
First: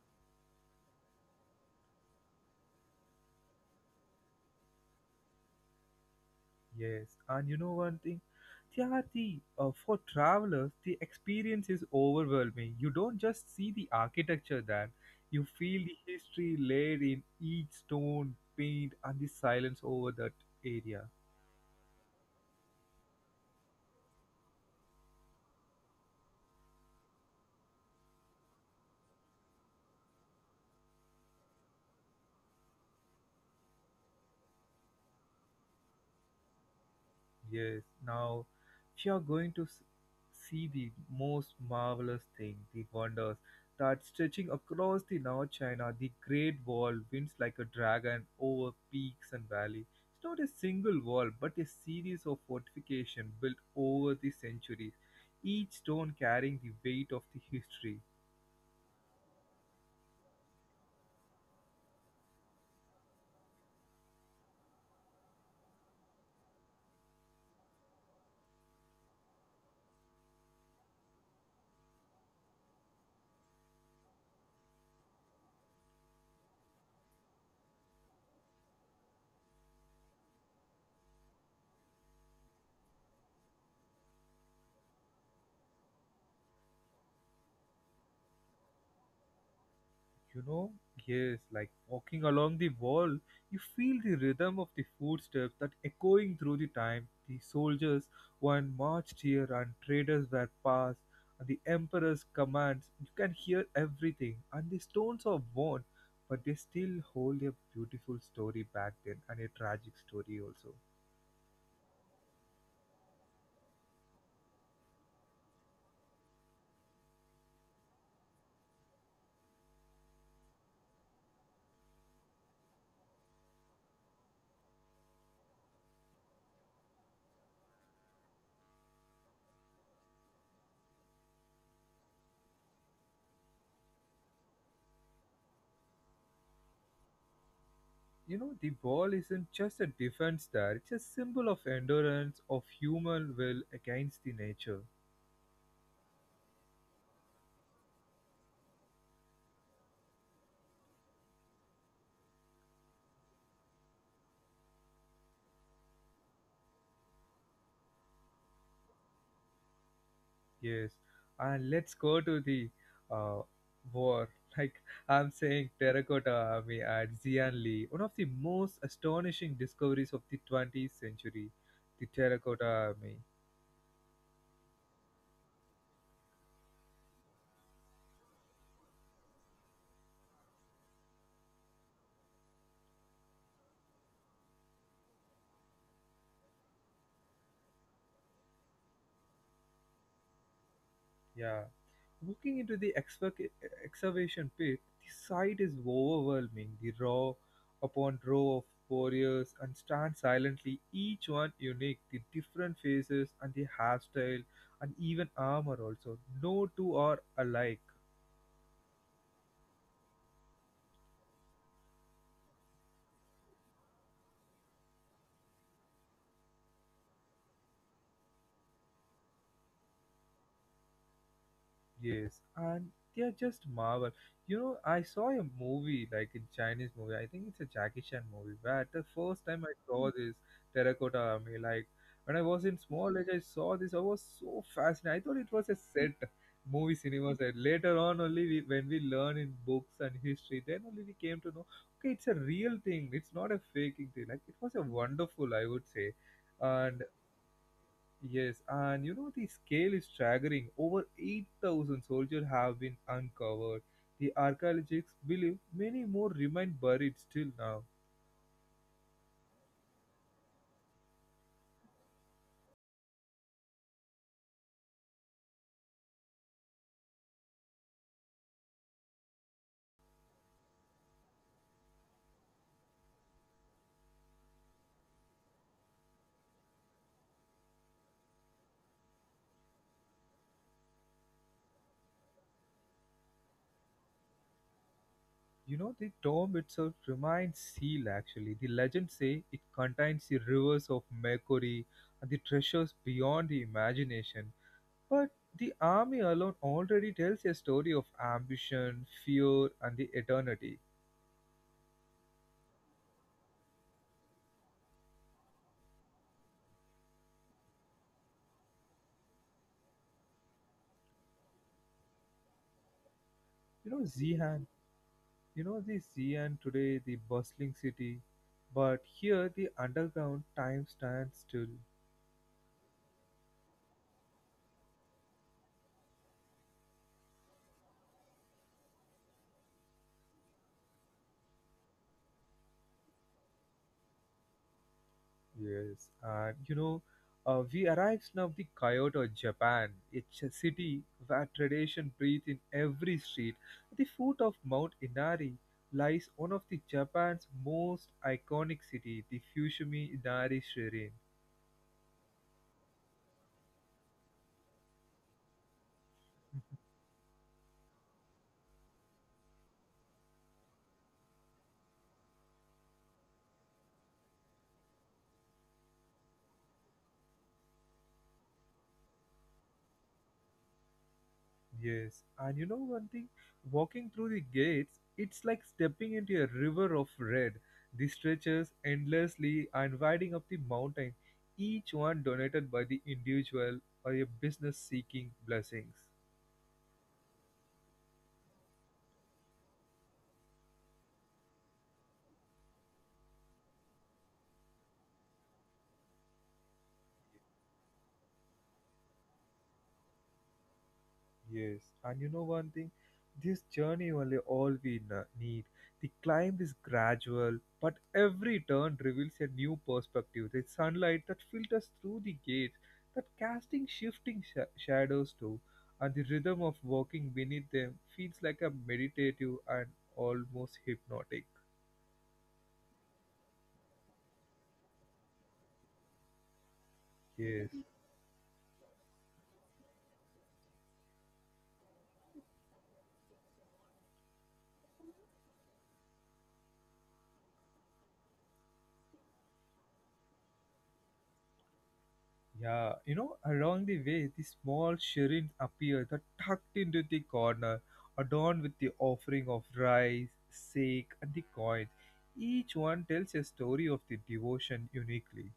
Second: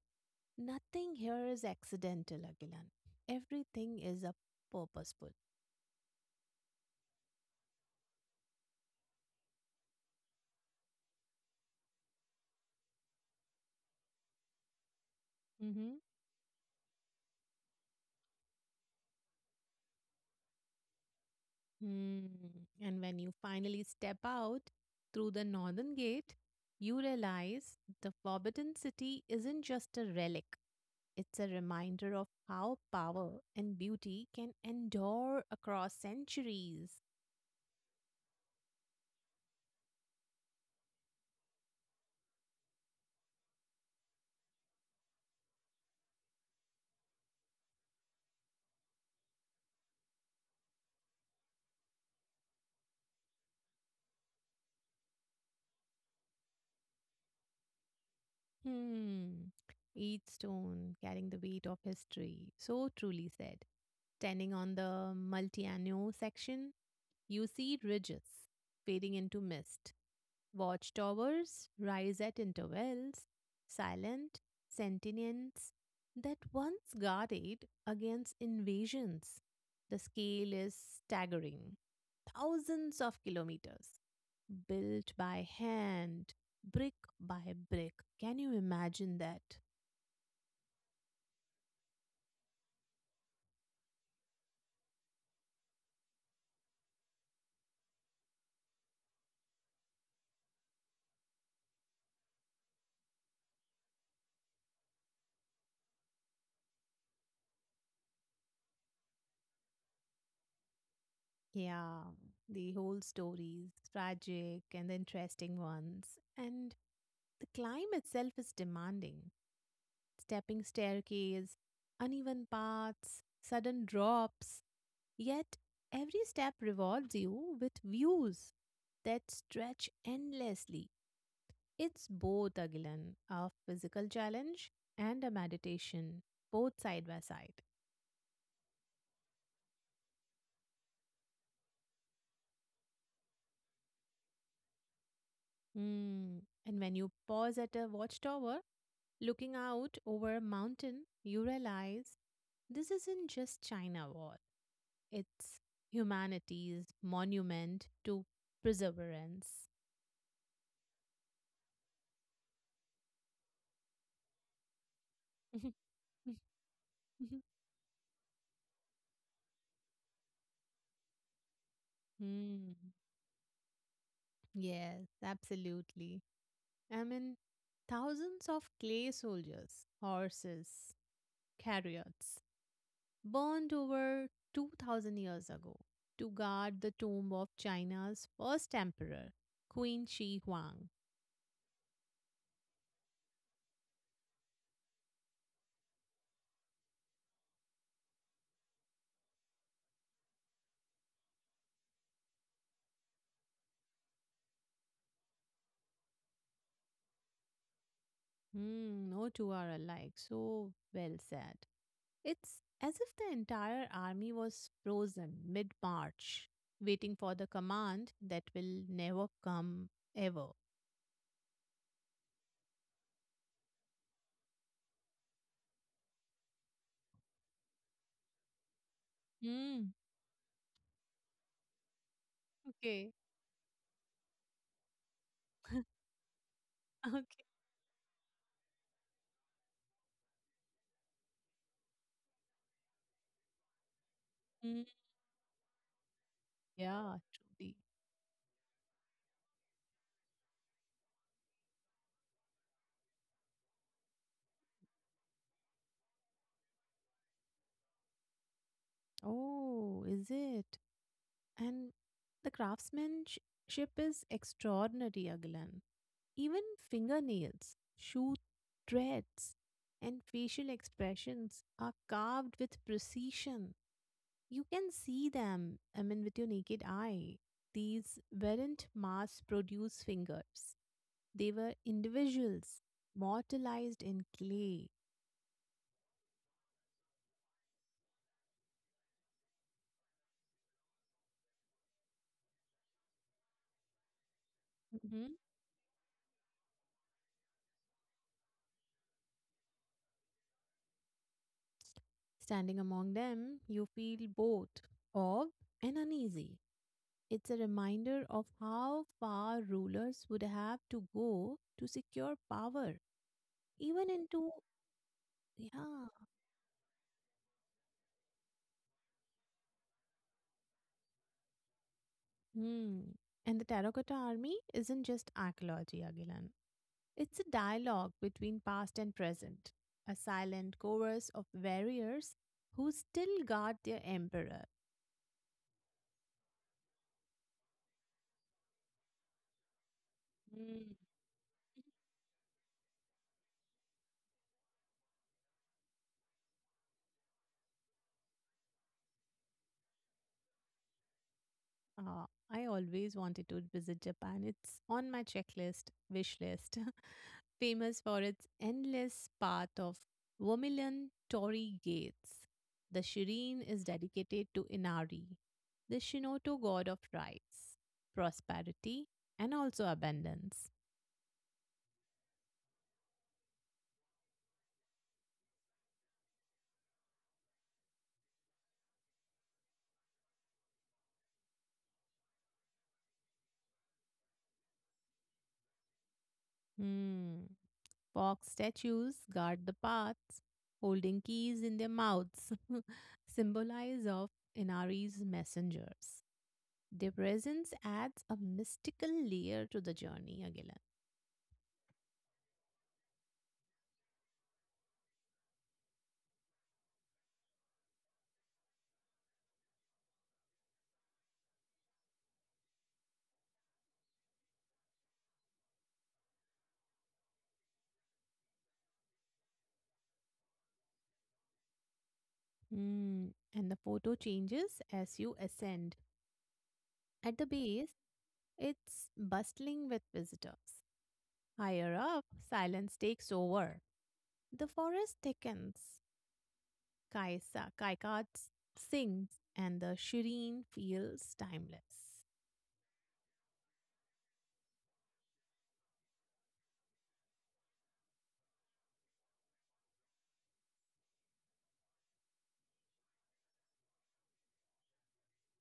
Speaker 2: Nothing here is accidental, Agilan. Everything is a purposeful.
Speaker 1: Yes, and you know one thing, Tyati, for travelers, the experience is overwhelming. You don't just see the architecture there; you feel the history laid in each stone, paint, and the silence over that area.
Speaker 2: Hmm. And when you finally step out through the northern gate, you realize the Forbidden City isn't just a relic, it's a reminder of how power and beauty can endure across centuries.
Speaker 1: Yes, now if you are going to see the most marvelous thing, the wonders that stretching across the North China, the Great Wall winds like a dragon over peaks and valleys. It's not a single wall, but a series of fortifications built over the centuries, each stone carrying the weight of the history.
Speaker 2: Hmm. Each stone carrying the weight of history. So truly said. Standing on the multi section, you see ridges fading into mist. Watchtowers rise at intervals, silent sentinels that once guarded against invasions. The scale is staggering. Thousands of kilometers, built by hand, brick by brick. Can you imagine that?
Speaker 1: You know, yes, like walking along the wall, you feel the rhythm of the footsteps that echoing through the time. The soldiers one marched here and traders were passed, and the emperor's commands. You can hear everything, and the stones are worn, but they still hold a beautiful story back then and a tragic story also.
Speaker 2: Yeah, the whole stories, tragic and the interesting ones. And the climb itself is demanding. Stepping staircase, uneven paths, sudden drops. Yet every step rewards you with views that stretch endlessly. It's both, Agilan, a physical challenge and a meditation, both side by side.
Speaker 1: You know, the wall isn't just a defense there, it's a symbol of endurance, of human will against the nature.
Speaker 2: Hmm. And when you pause at a watchtower, looking out over a mountain, you realize this isn't just China wall. It's humanity's monument to perseverance.
Speaker 1: Yes, and let's go to the uh, war. Like I'm saying, Terracotta Army at Xianli, one of the most astonishing discoveries of the 20th century, the Terracotta
Speaker 2: Hmm.
Speaker 1: Army.
Speaker 2: Yes, absolutely. I mean, thousands of clay soldiers, horses, chariots, burned over 2000 years ago to guard the tomb of China's first emperor, Queen Shi Huang.
Speaker 1: Yeah, walking into the excavation pit, the sight is overwhelming. The row upon row of warriors and stand silently, each one unique, the different faces and the hairstyle and even armor also. No two are alike.
Speaker 2: Hmm, no two are alike. So well said. It's as if the entire army was frozen mid March, waiting for the command that will never come ever.
Speaker 1: Yes, and they are just marvel. You know, I saw a movie, like a Chinese movie. I think it's a Jackie Chan movie. Where the first time I
Speaker 2: Mm,
Speaker 1: saw this terracotta army, like when I was in
Speaker 2: okay.
Speaker 1: small age, I saw this. I was so fascinated. I thought it was a set movie
Speaker 2: Okay.
Speaker 1: cinema set. Later on, only we, when we learn in books and history, then only we came to know. Okay, it's a real thing. It's not a faking thing. Like it was
Speaker 2: Mm,
Speaker 1: a wonderful, I would say, and
Speaker 2: yeah, truly.
Speaker 1: yes, and you know the scale is staggering. Over 8,000 soldiers have been uncovered. The archaeologists believe many more remain buried still now.
Speaker 2: Oh, is it? And the craftsmanship is extraordinary, Aglan. Even fingernails, shoe threads, and facial expressions are carved with precision. You can see them, I mean, with your naked eye. These weren't mass produced fingers, they were individuals, mortalized in clay.
Speaker 1: You know the tomb itself remains sealed actually. The legends say it contains the rivers of Mercury and the treasures beyond the imagination.
Speaker 2: Mhm.
Speaker 1: But the army alone already tells a story of ambition, fear and the eternity.
Speaker 2: Standing among them, you feel both awed and uneasy. It's a reminder of how far rulers would have to go to secure power,
Speaker 1: You know
Speaker 2: even into
Speaker 1: Zihan, you know the
Speaker 2: yeah.
Speaker 1: Xi'an today, the bustling city, but here the underground time stands still.
Speaker 2: Hmm. And the terracotta army isn't just archaeology, Agilan. It's a dialogue between past and present, a silent chorus of warriors who still guard their emperor.
Speaker 1: Yes, and you know, we arrived now the Kyoto, Japan. It's a
Speaker 2: Mm.
Speaker 1: city where tradition breathes in every street. At the foot of Mount Inari lies one of the Japan's most iconic city, the Fushimi Inari Shrine.
Speaker 2: Uh, I always wanted to visit Japan. It's on my checklist, wish list, famous for its endless path of vermilion torii gates. The Shirin is dedicated to Inari, the Shinoto god of rights, prosperity, and also abundance.
Speaker 1: Yes, and you know one thing, walking through the gates, it's like stepping into a river of red. The stretches endlessly and winding up the mountain, each one donated by the individual or a business seeking blessings.
Speaker 2: Hmm. Fox statues guard the paths, holding keys in their mouths, symbolize of Inari's messengers. Their presence adds a mystical layer to the journey, Agilan.
Speaker 1: Yes, and you know one thing, this journey only all we need. The climb is gradual, but every turn reveals a new perspective. The sunlight that filters through the gates, that casting shifting shadows too, and the rhythm of walking beneath them feels like a meditative and almost hypnotic.
Speaker 2: And the photo changes as you ascend. At the
Speaker 1: Yes.
Speaker 2: base, it's bustling with visitors. Higher up, silence takes over. The forest thickens, kaisa, kaikards sings, and the shireen feels timeless.
Speaker 1: Yeah, you know, along the way, the small shrines appear that tucked into the corner, adorned with the offering of rice, sake, and the coins. Each one tells a story of the devotion uniquely.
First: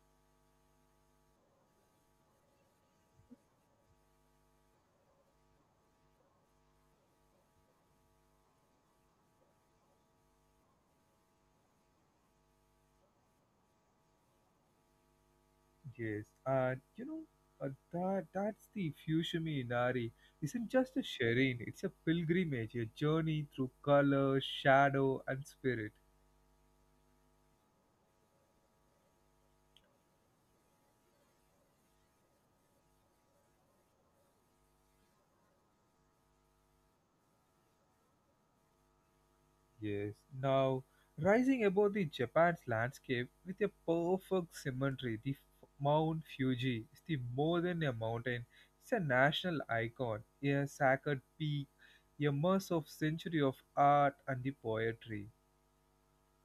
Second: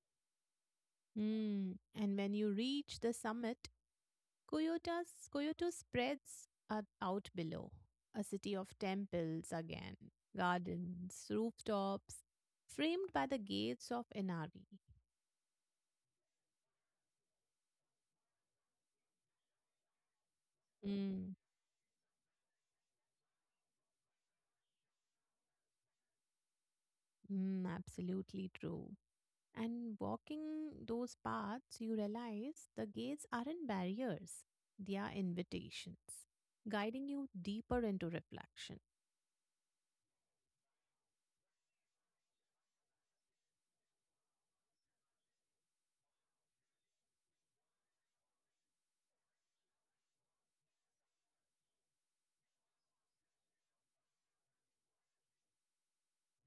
Speaker 2: Hmm. And when you reach the summit, Kyoto spreads out below. A city of temples again, gardens, rooftops, framed by the gates of Inari.
Speaker 1: Yes, and you know, that's the Fushimi Inari. Isn't just a
Speaker 2: Mm.
Speaker 1: shrine; it's a pilgrimage, a journey through color, shadow, and spirit.
Speaker 2: Mm, absolutely true. And walking those paths, you realize the gates aren't barriers, they are invitations, guiding you deeper into reflection.
Speaker 1: Yes. Now, rising above the Japan's landscape with a perfect symmetry, the Mount Fuji is the more than a mountain. It's a national icon, a sacred peak, a mass of century of art and the poetry.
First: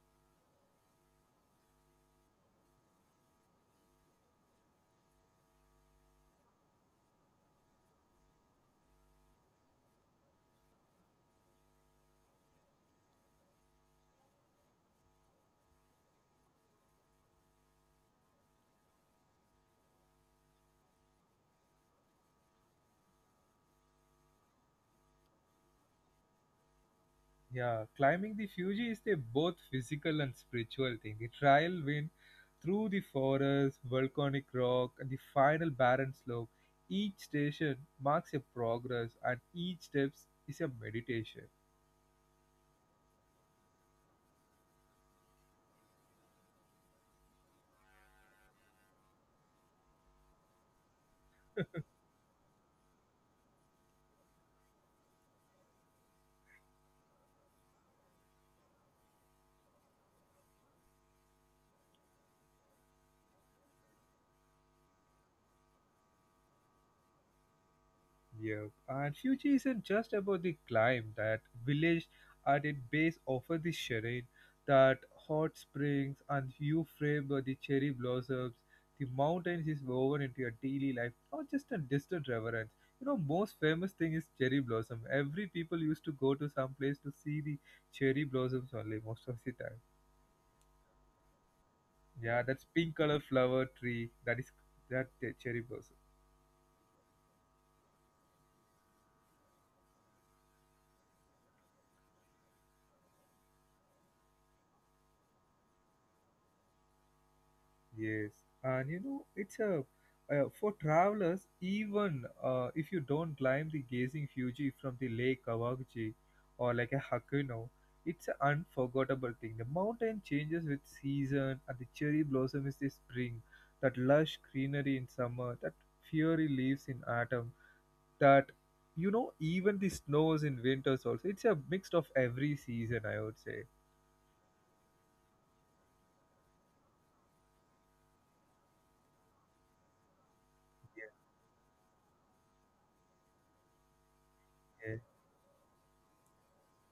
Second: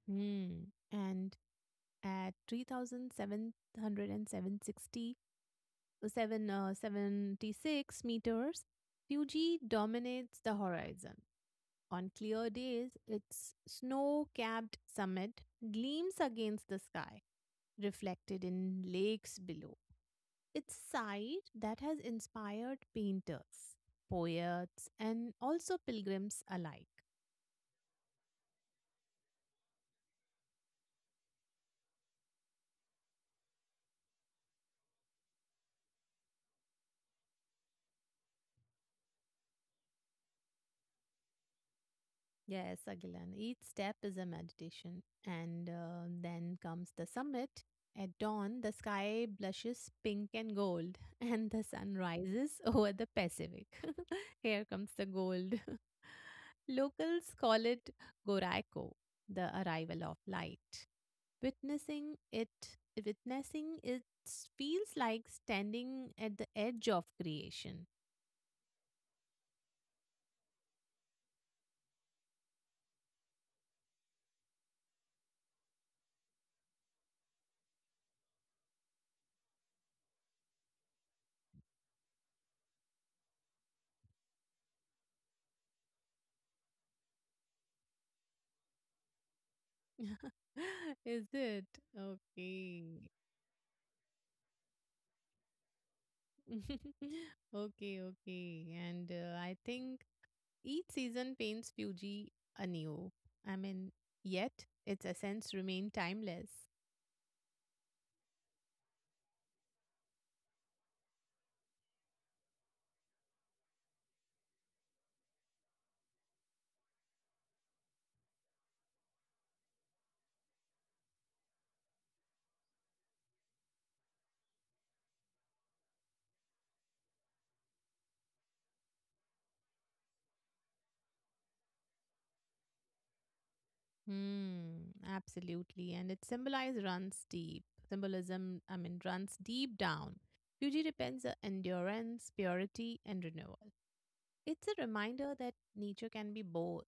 Speaker 2: Hmm. And at 3,760 76 meters, Fuji dominates the horizon. On clear days, its snow capped summit gleams against the sky, reflected in lakes below. It's a site that has inspired painters, poets, and also pilgrims alike.
Speaker 1: Yeah, climbing the Fuji is a both physical and spiritual thing. The trial wind through the forest, volcanic rock, and the final barren slope. Each station marks a progress, and each step is a meditation.
Speaker 2: Yes, Agilan. Each step is a meditation. And then comes the summit. At dawn, the sky blushes pink and gold, and the sun rises over the Pacific. Here comes the gold. Locals call it Goraiko, the arrival of light. Witnessing it, witnessing it feels like standing at the edge of creation.
Speaker 1: Yeah, and Fuji isn't just about the climb. That village at its base offer the terrain, that hot springs and view frame by the cherry blossoms. The mountains is woven into your daily life, not just a distant reverence. You know, most famous thing is cherry blossom. Every people used to go to some place to see the cherry blossoms only most of the time.
Speaker 2: Is it?
Speaker 1: Yeah, that's
Speaker 2: Okay.
Speaker 1: pink color flower tree. That is that cherry blossom.
Speaker 2: Okay, okay. And I think each season paints Fuji anew. I mean, yet its essence remain timeless.
Speaker 1: Yes, and you know, it's a for travelers, even if you don't climb the gazing Fuji from the Lake Kawaguchi or like a Hakuno, it's an unforgettable thing. The mountain changes with season, and the cherry blossom is the spring, that lush greenery in summer, that fiery leaves in autumn, that you know, even the snows in winters also. It's a mix of every season, I would say.
Speaker 2: Hmm, absolutely. And its symbolize runs deep. Symbolism, I mean, runs deep down. Fuji depends on endurance, purity, and renewal. It's a reminder that nature can be both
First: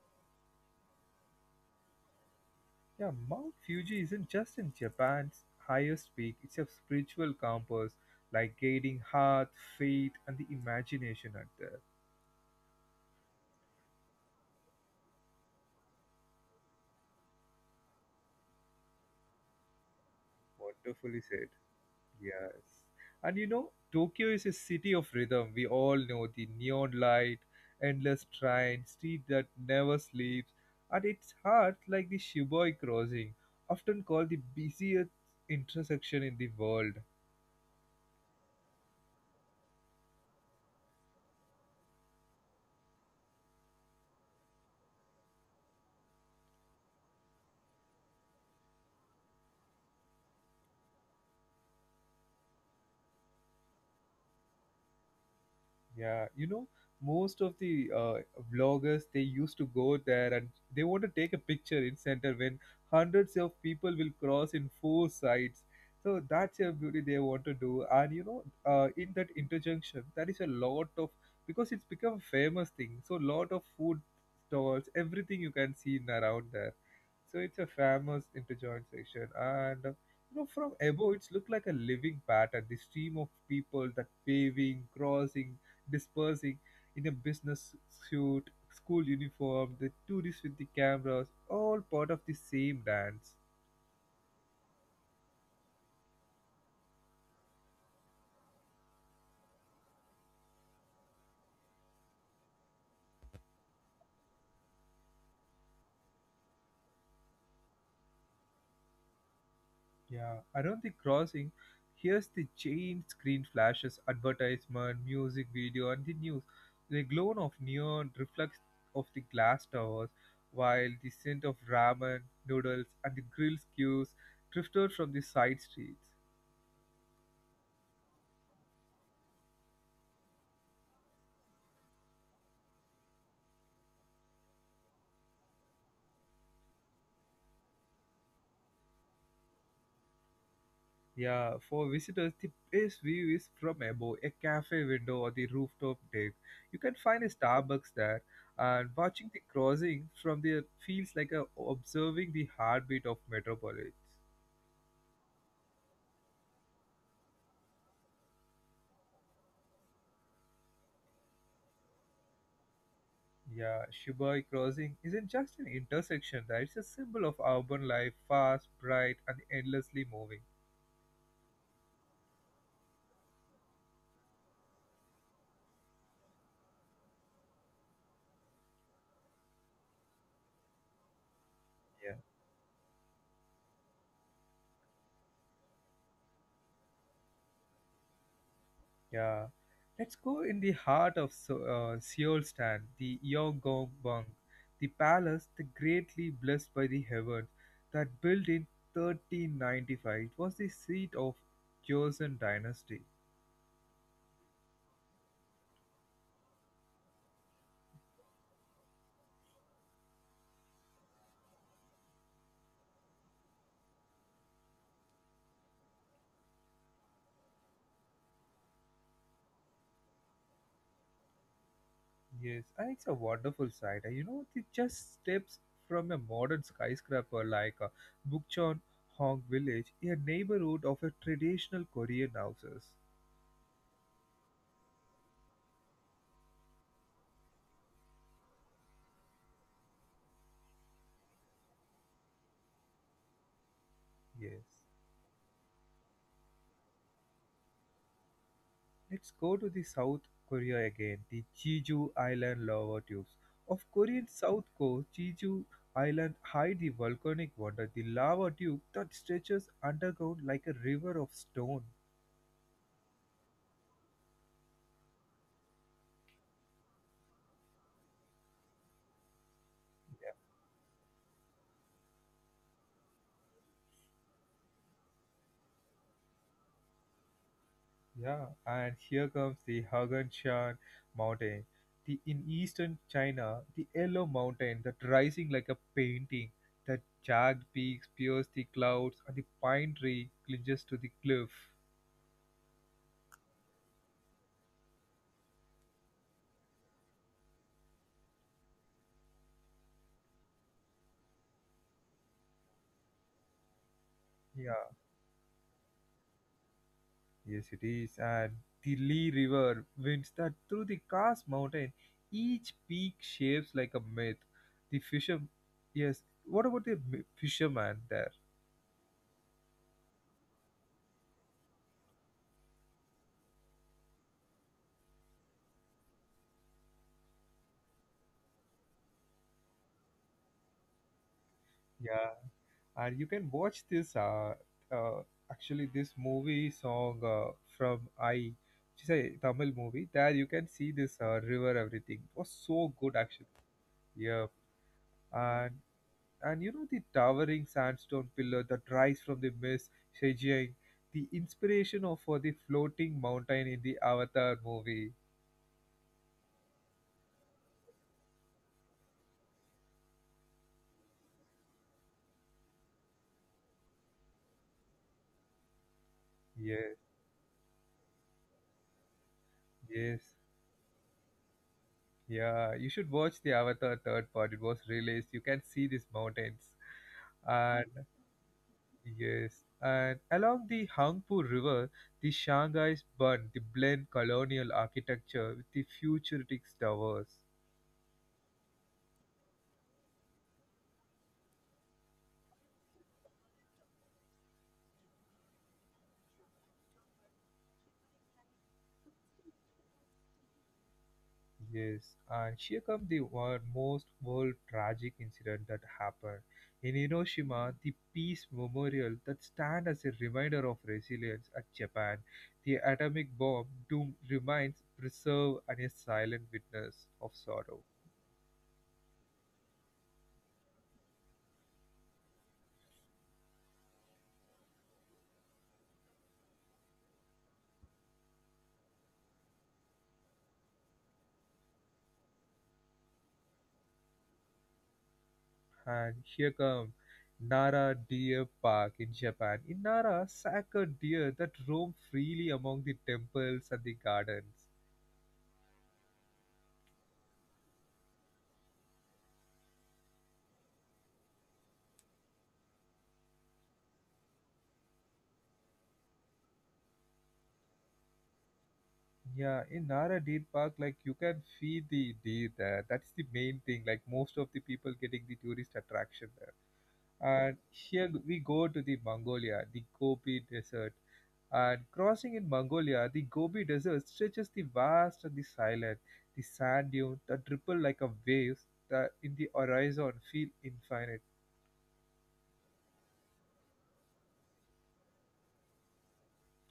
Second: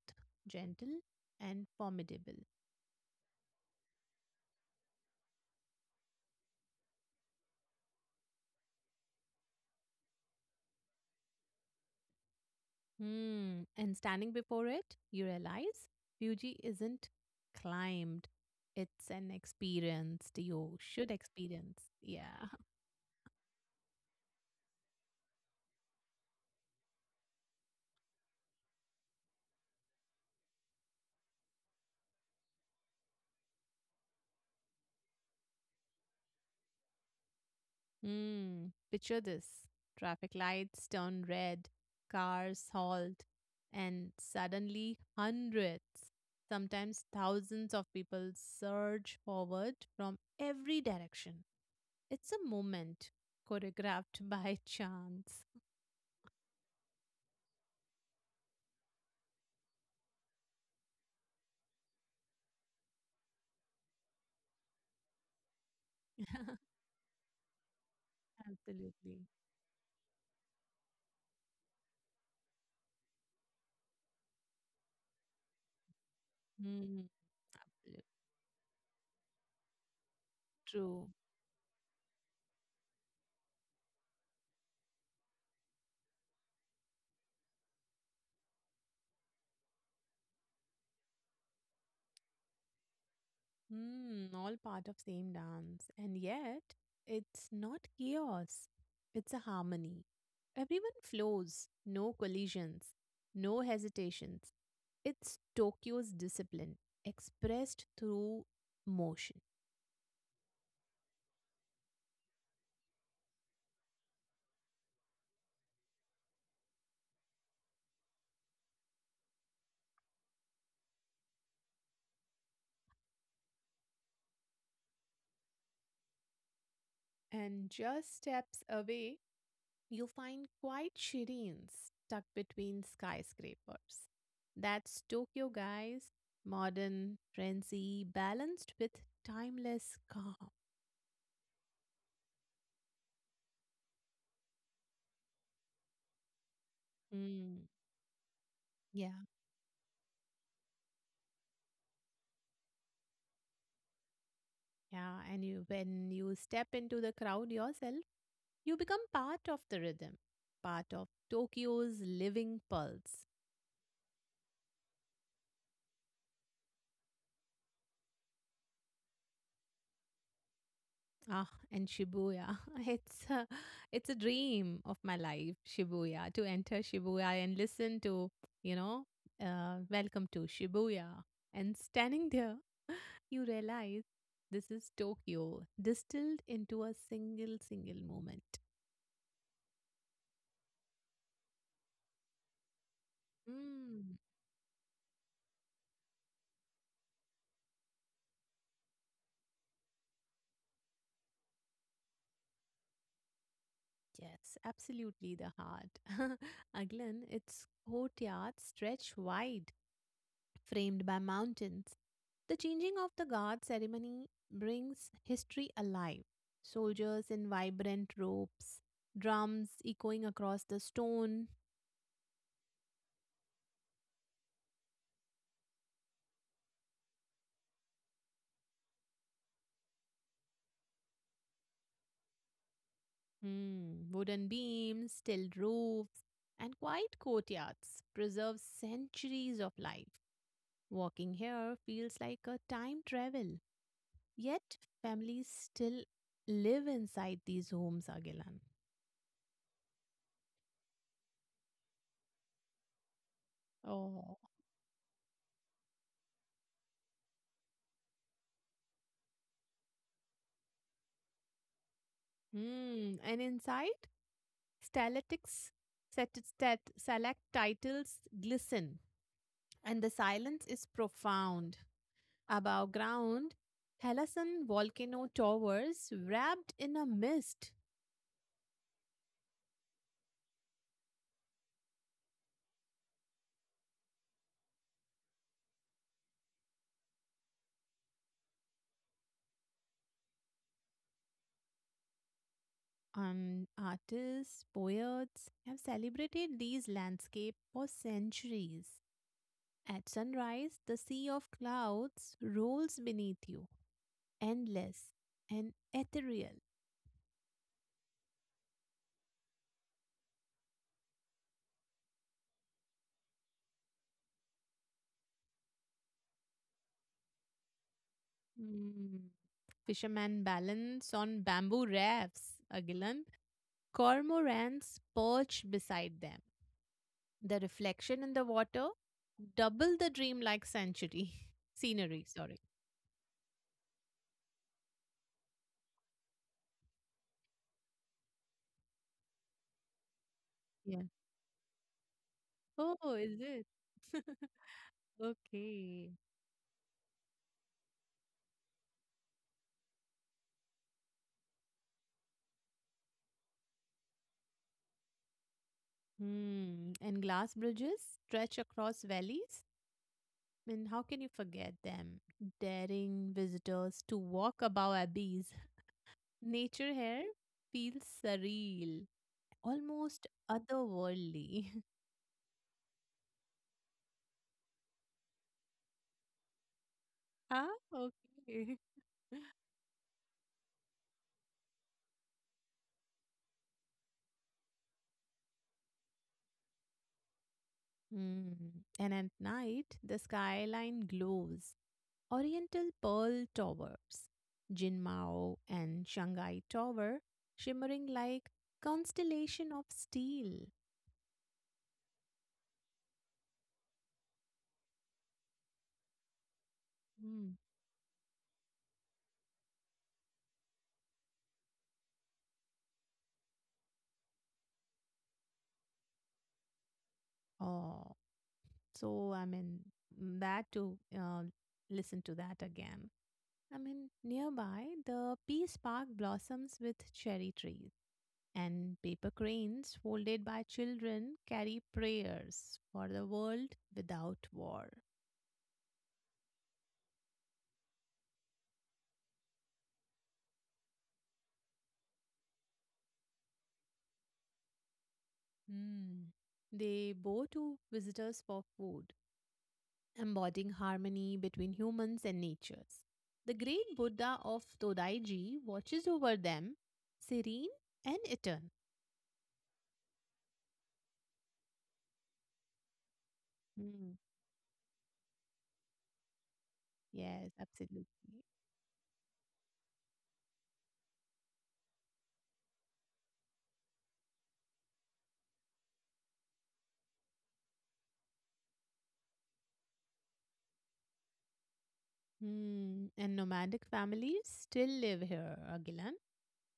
Speaker 2: gentle and formidable.
Speaker 1: Yeah, Mount Fuji isn't just in Japan's highest peak, it's a spiritual compass, like guiding heart, faith, and the imagination at there.
Speaker 2: Hmm. And standing before it, you realize Fuji isn't climbed. It's an experience that you should
Speaker 1: Wonderfully said.
Speaker 2: experience. Yeah.
Speaker 1: Yes. And you know, Tokyo is a city of rhythm. We all know the neon light, endless train, street that never sleeps, and its heart like the Shiboi crossing, often called the busiest intersection in the world.
Speaker 2: Hmm. Picture this. Traffic lights turn red, cars halt, and suddenly hundreds, sometimes thousands of people surge forward from every direction. It's a moment choreographed by chance.
Speaker 1: Yeah, you know, most of the vloggers they used to go there and they want to take a picture in center when hundreds of people will cross in four sides. So that's a beauty they want to do. And you know, in
Speaker 2: Absolutely.
Speaker 1: that interjunction, there is a lot of because it's become a famous thing. So lot of food stalls, everything you can see in around there.
Speaker 2: Hmm.
Speaker 1: So it's a famous interjoint section, and you know from
Speaker 2: True.
Speaker 1: above it's looked like a living pattern. The stream of people that paving, crossing, dispersing in a business suit, school uniform, the tourists with the cameras, all part of the same dance.
Speaker 2: Hmm, all part of same dance. And yet, it's not chaos. It's a harmony. Everyone flows, no collisions, no hesitations. It's Tokyo's discipline expressed through motion.
Speaker 1: Yeah, around the crossing, here's the giant screen flashes, advertisement, music video, and the news. The glow of neon reflects of the glass towers, while the scent of ramen, noodles, and the grill skews drifted from the side streets.
Speaker 2: And just steps away, you find quite Shireen stuck between skyscrapers. That's Tokyo, guys. Modern, frenzy, balanced with timeless calm.
Speaker 1: Yeah, for visitors, the best view is from above, a cafe window or the rooftop deck. You can find a
Speaker 2: Mm,
Speaker 1: Starbucks there, and
Speaker 2: yeah,
Speaker 1: watching the crossing from there feels like a, observing the heartbeat of metropolis.
Speaker 2: yeah. And you, when you step into the crowd yourself, you become part of the rhythm, part of Tokyo's living pulse.
Speaker 1: Yeah, Shibuya Crossing isn't just an intersection, right? It's a symbol of urban life, fast, bright, and endlessly moving.
Speaker 2: Ah, and Shibuya. It's a, it's a dream of my life, Shibuya, to enter Shibuya and listen to, you know, welcome to Shibuya. And
Speaker 1: Yeah.
Speaker 2: standing there, you realize this is Tokyo distilled into a single moment.
Speaker 1: Yeah. Let's go in the heart of Seoul Stand, the Yeongongbang, the palace, the greatly blessed by the heavens, that built in 1395. It was the seat of Joseon Dynasty.
Speaker 2: Yes, absolutely the heart. Aglan, its courtyards stretch wide, framed by mountains. The changing of the guard ceremony brings history alive. Soldiers in vibrant robes, drums echoing across the stone,
Speaker 1: Yes, and it's a wonderful sight. You know, it just steps from a modern skyscraper like Bukchon Hong Village, a neighborhood of a traditional Korean houses.
Speaker 2: hmm, wooden beams, tiled roofs, and quiet courtyards preserve centuries of life. Walking here feels like a time travel.
Speaker 1: Yes.
Speaker 2: Yet, families still live inside these homes, Agilan.
Speaker 1: Let's go to the South Korea again, the Jeju Island lava tubes. Of Korean
Speaker 2: Oh.
Speaker 1: South Coast, Jeju Island hide the volcanic wonder, the lava tube that stretches underground like a river of stone.
Speaker 2: Hmm. And inside, stalactites, stalactites glisten, and the silence is profound. Above ground, Halasan volcano towers wrapped in a mist.
Speaker 1: Yeah, and here comes the Haganshan Mountain. The in eastern China, the yellow mountain that rising like a painting, the jagged peaks pierce the clouds, and the pine tree clinches to the cliff.
Speaker 2: And artists, poets have celebrated these landscapes for centuries. At sunrise, the sea of clouds rolls beneath you,
Speaker 1: Yeah,
Speaker 2: endless and ethereal.
Speaker 1: yes it is. And the Li River winds that through the Kars Mountain. Each peak shapes like a myth. The fisher, yes. What about the fisherman there?
Speaker 2: Mm. Fishermen balance on bamboo rafts, Agilan. Cormorants perch beside them. The reflection in the water double the dreamlike century scenery,
Speaker 1: Yeah,
Speaker 2: sorry.
Speaker 1: and you can watch this uh actually this movie song from I, which is a Tamil movie. There you can see
Speaker 2: Yeah.
Speaker 1: this river. Everything it was so
Speaker 2: Oh,
Speaker 1: good
Speaker 2: is
Speaker 1: actually.
Speaker 2: it?
Speaker 1: Yeah, and
Speaker 2: Okay.
Speaker 1: you know the towering sandstone pillar that rise from the mist, Shejiang, the inspiration of for the floating mountain in the Avatar movie.
Speaker 2: Hmm. And glass bridges stretch across valleys. I mean, how can you forget them? Daring visitors to walk above abbeys, nature
Speaker 1: Yes,
Speaker 2: hair feels surreal, almost
Speaker 1: yes.
Speaker 2: otherworldly.
Speaker 1: Yeah, you should watch the Avatar third part. It was released. You can see these mountains.
Speaker 2: Ah,
Speaker 1: And
Speaker 2: okay.
Speaker 1: yes, and along the Hangpu River, the Shanghai's Bund, the blend colonial architecture with the futuristic towers.
Speaker 2: Hmm. And at night, the skyline glows. Oriental Pearl Towers, Jinmao and Shanghai Tower, shimmering like constellation of steel.
Speaker 1: Yes, and here comes the one most world tragic incident that happened. In
Speaker 2: Hmm.
Speaker 1: Hiroshima, the peace memorial that stand as a reminder of resilience at Japan, the atomic bomb doom remains preserved and a silent witness of sorrow.
Speaker 2: Oh, so I mean that to listen to that again. I mean nearby the Peace Park blossoms with cherry trees and paper cranes folded by children carry prayers for the world without war.
Speaker 1: And here come Nara Deer Park in Japan. In Nara, saka deer that roam freely among the temples and the gardens.
Speaker 2: Hmm. They bow to visitors for food, embodying harmony between humans and natures. The great Buddha of Todaiji watches over them, serene and eternal.
Speaker 1: Yeah, in Nara Deer Park, like you can feed the deer there. That's the main thing. Like
Speaker 2: Hmm.
Speaker 1: most of the people getting the tourist attraction there.
Speaker 2: Yes,
Speaker 1: And
Speaker 2: absolutely.
Speaker 1: here we go to the Mongolia, the Gobi Desert. And crossing in Mongolia, the Gobi Desert stretches the vast and the silent, the sand dunes that ripple like a waves that in the horizon feel infinite.
Speaker 2: Hmm. And nomadic families still live here, Agilan,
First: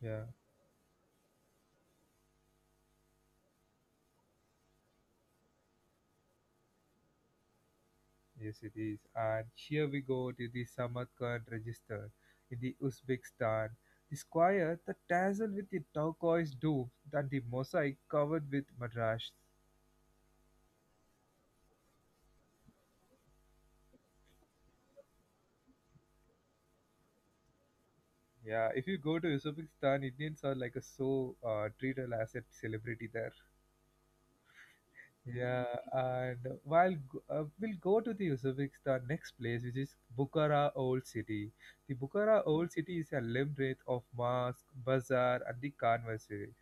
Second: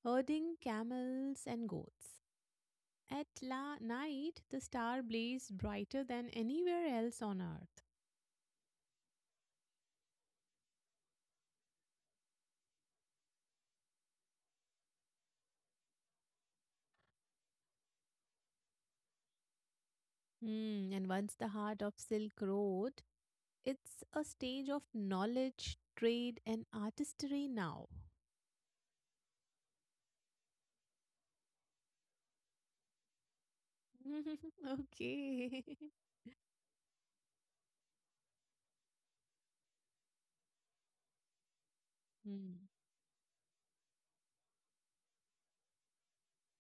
Speaker 1: Yeah,
Speaker 2: herding camels and goats. At la night, the star blazed brighter than anywhere else on earth.
Speaker 1: yes it is. And here we go to the Samarkand register in the Uzbekistan, the square that dazzled with the turquoise domes and the mosaic covered with madrash.
Speaker 2: And once the heart of Silk Road, it's a stage of knowledge, trade, and artistry now.
Speaker 1: Yeah, if you go to Uzbekistan, Indians are like a so treated as a celebrity there.
Speaker 2: Okay.
Speaker 1: Yeah, and while we'll go to the Uzbekistan next place, which is Bukhara Old City. The Bukhara
Speaker 2: Hmm.
Speaker 1: Old City is a labyrinth of mosque, bazaar, and the conversaries.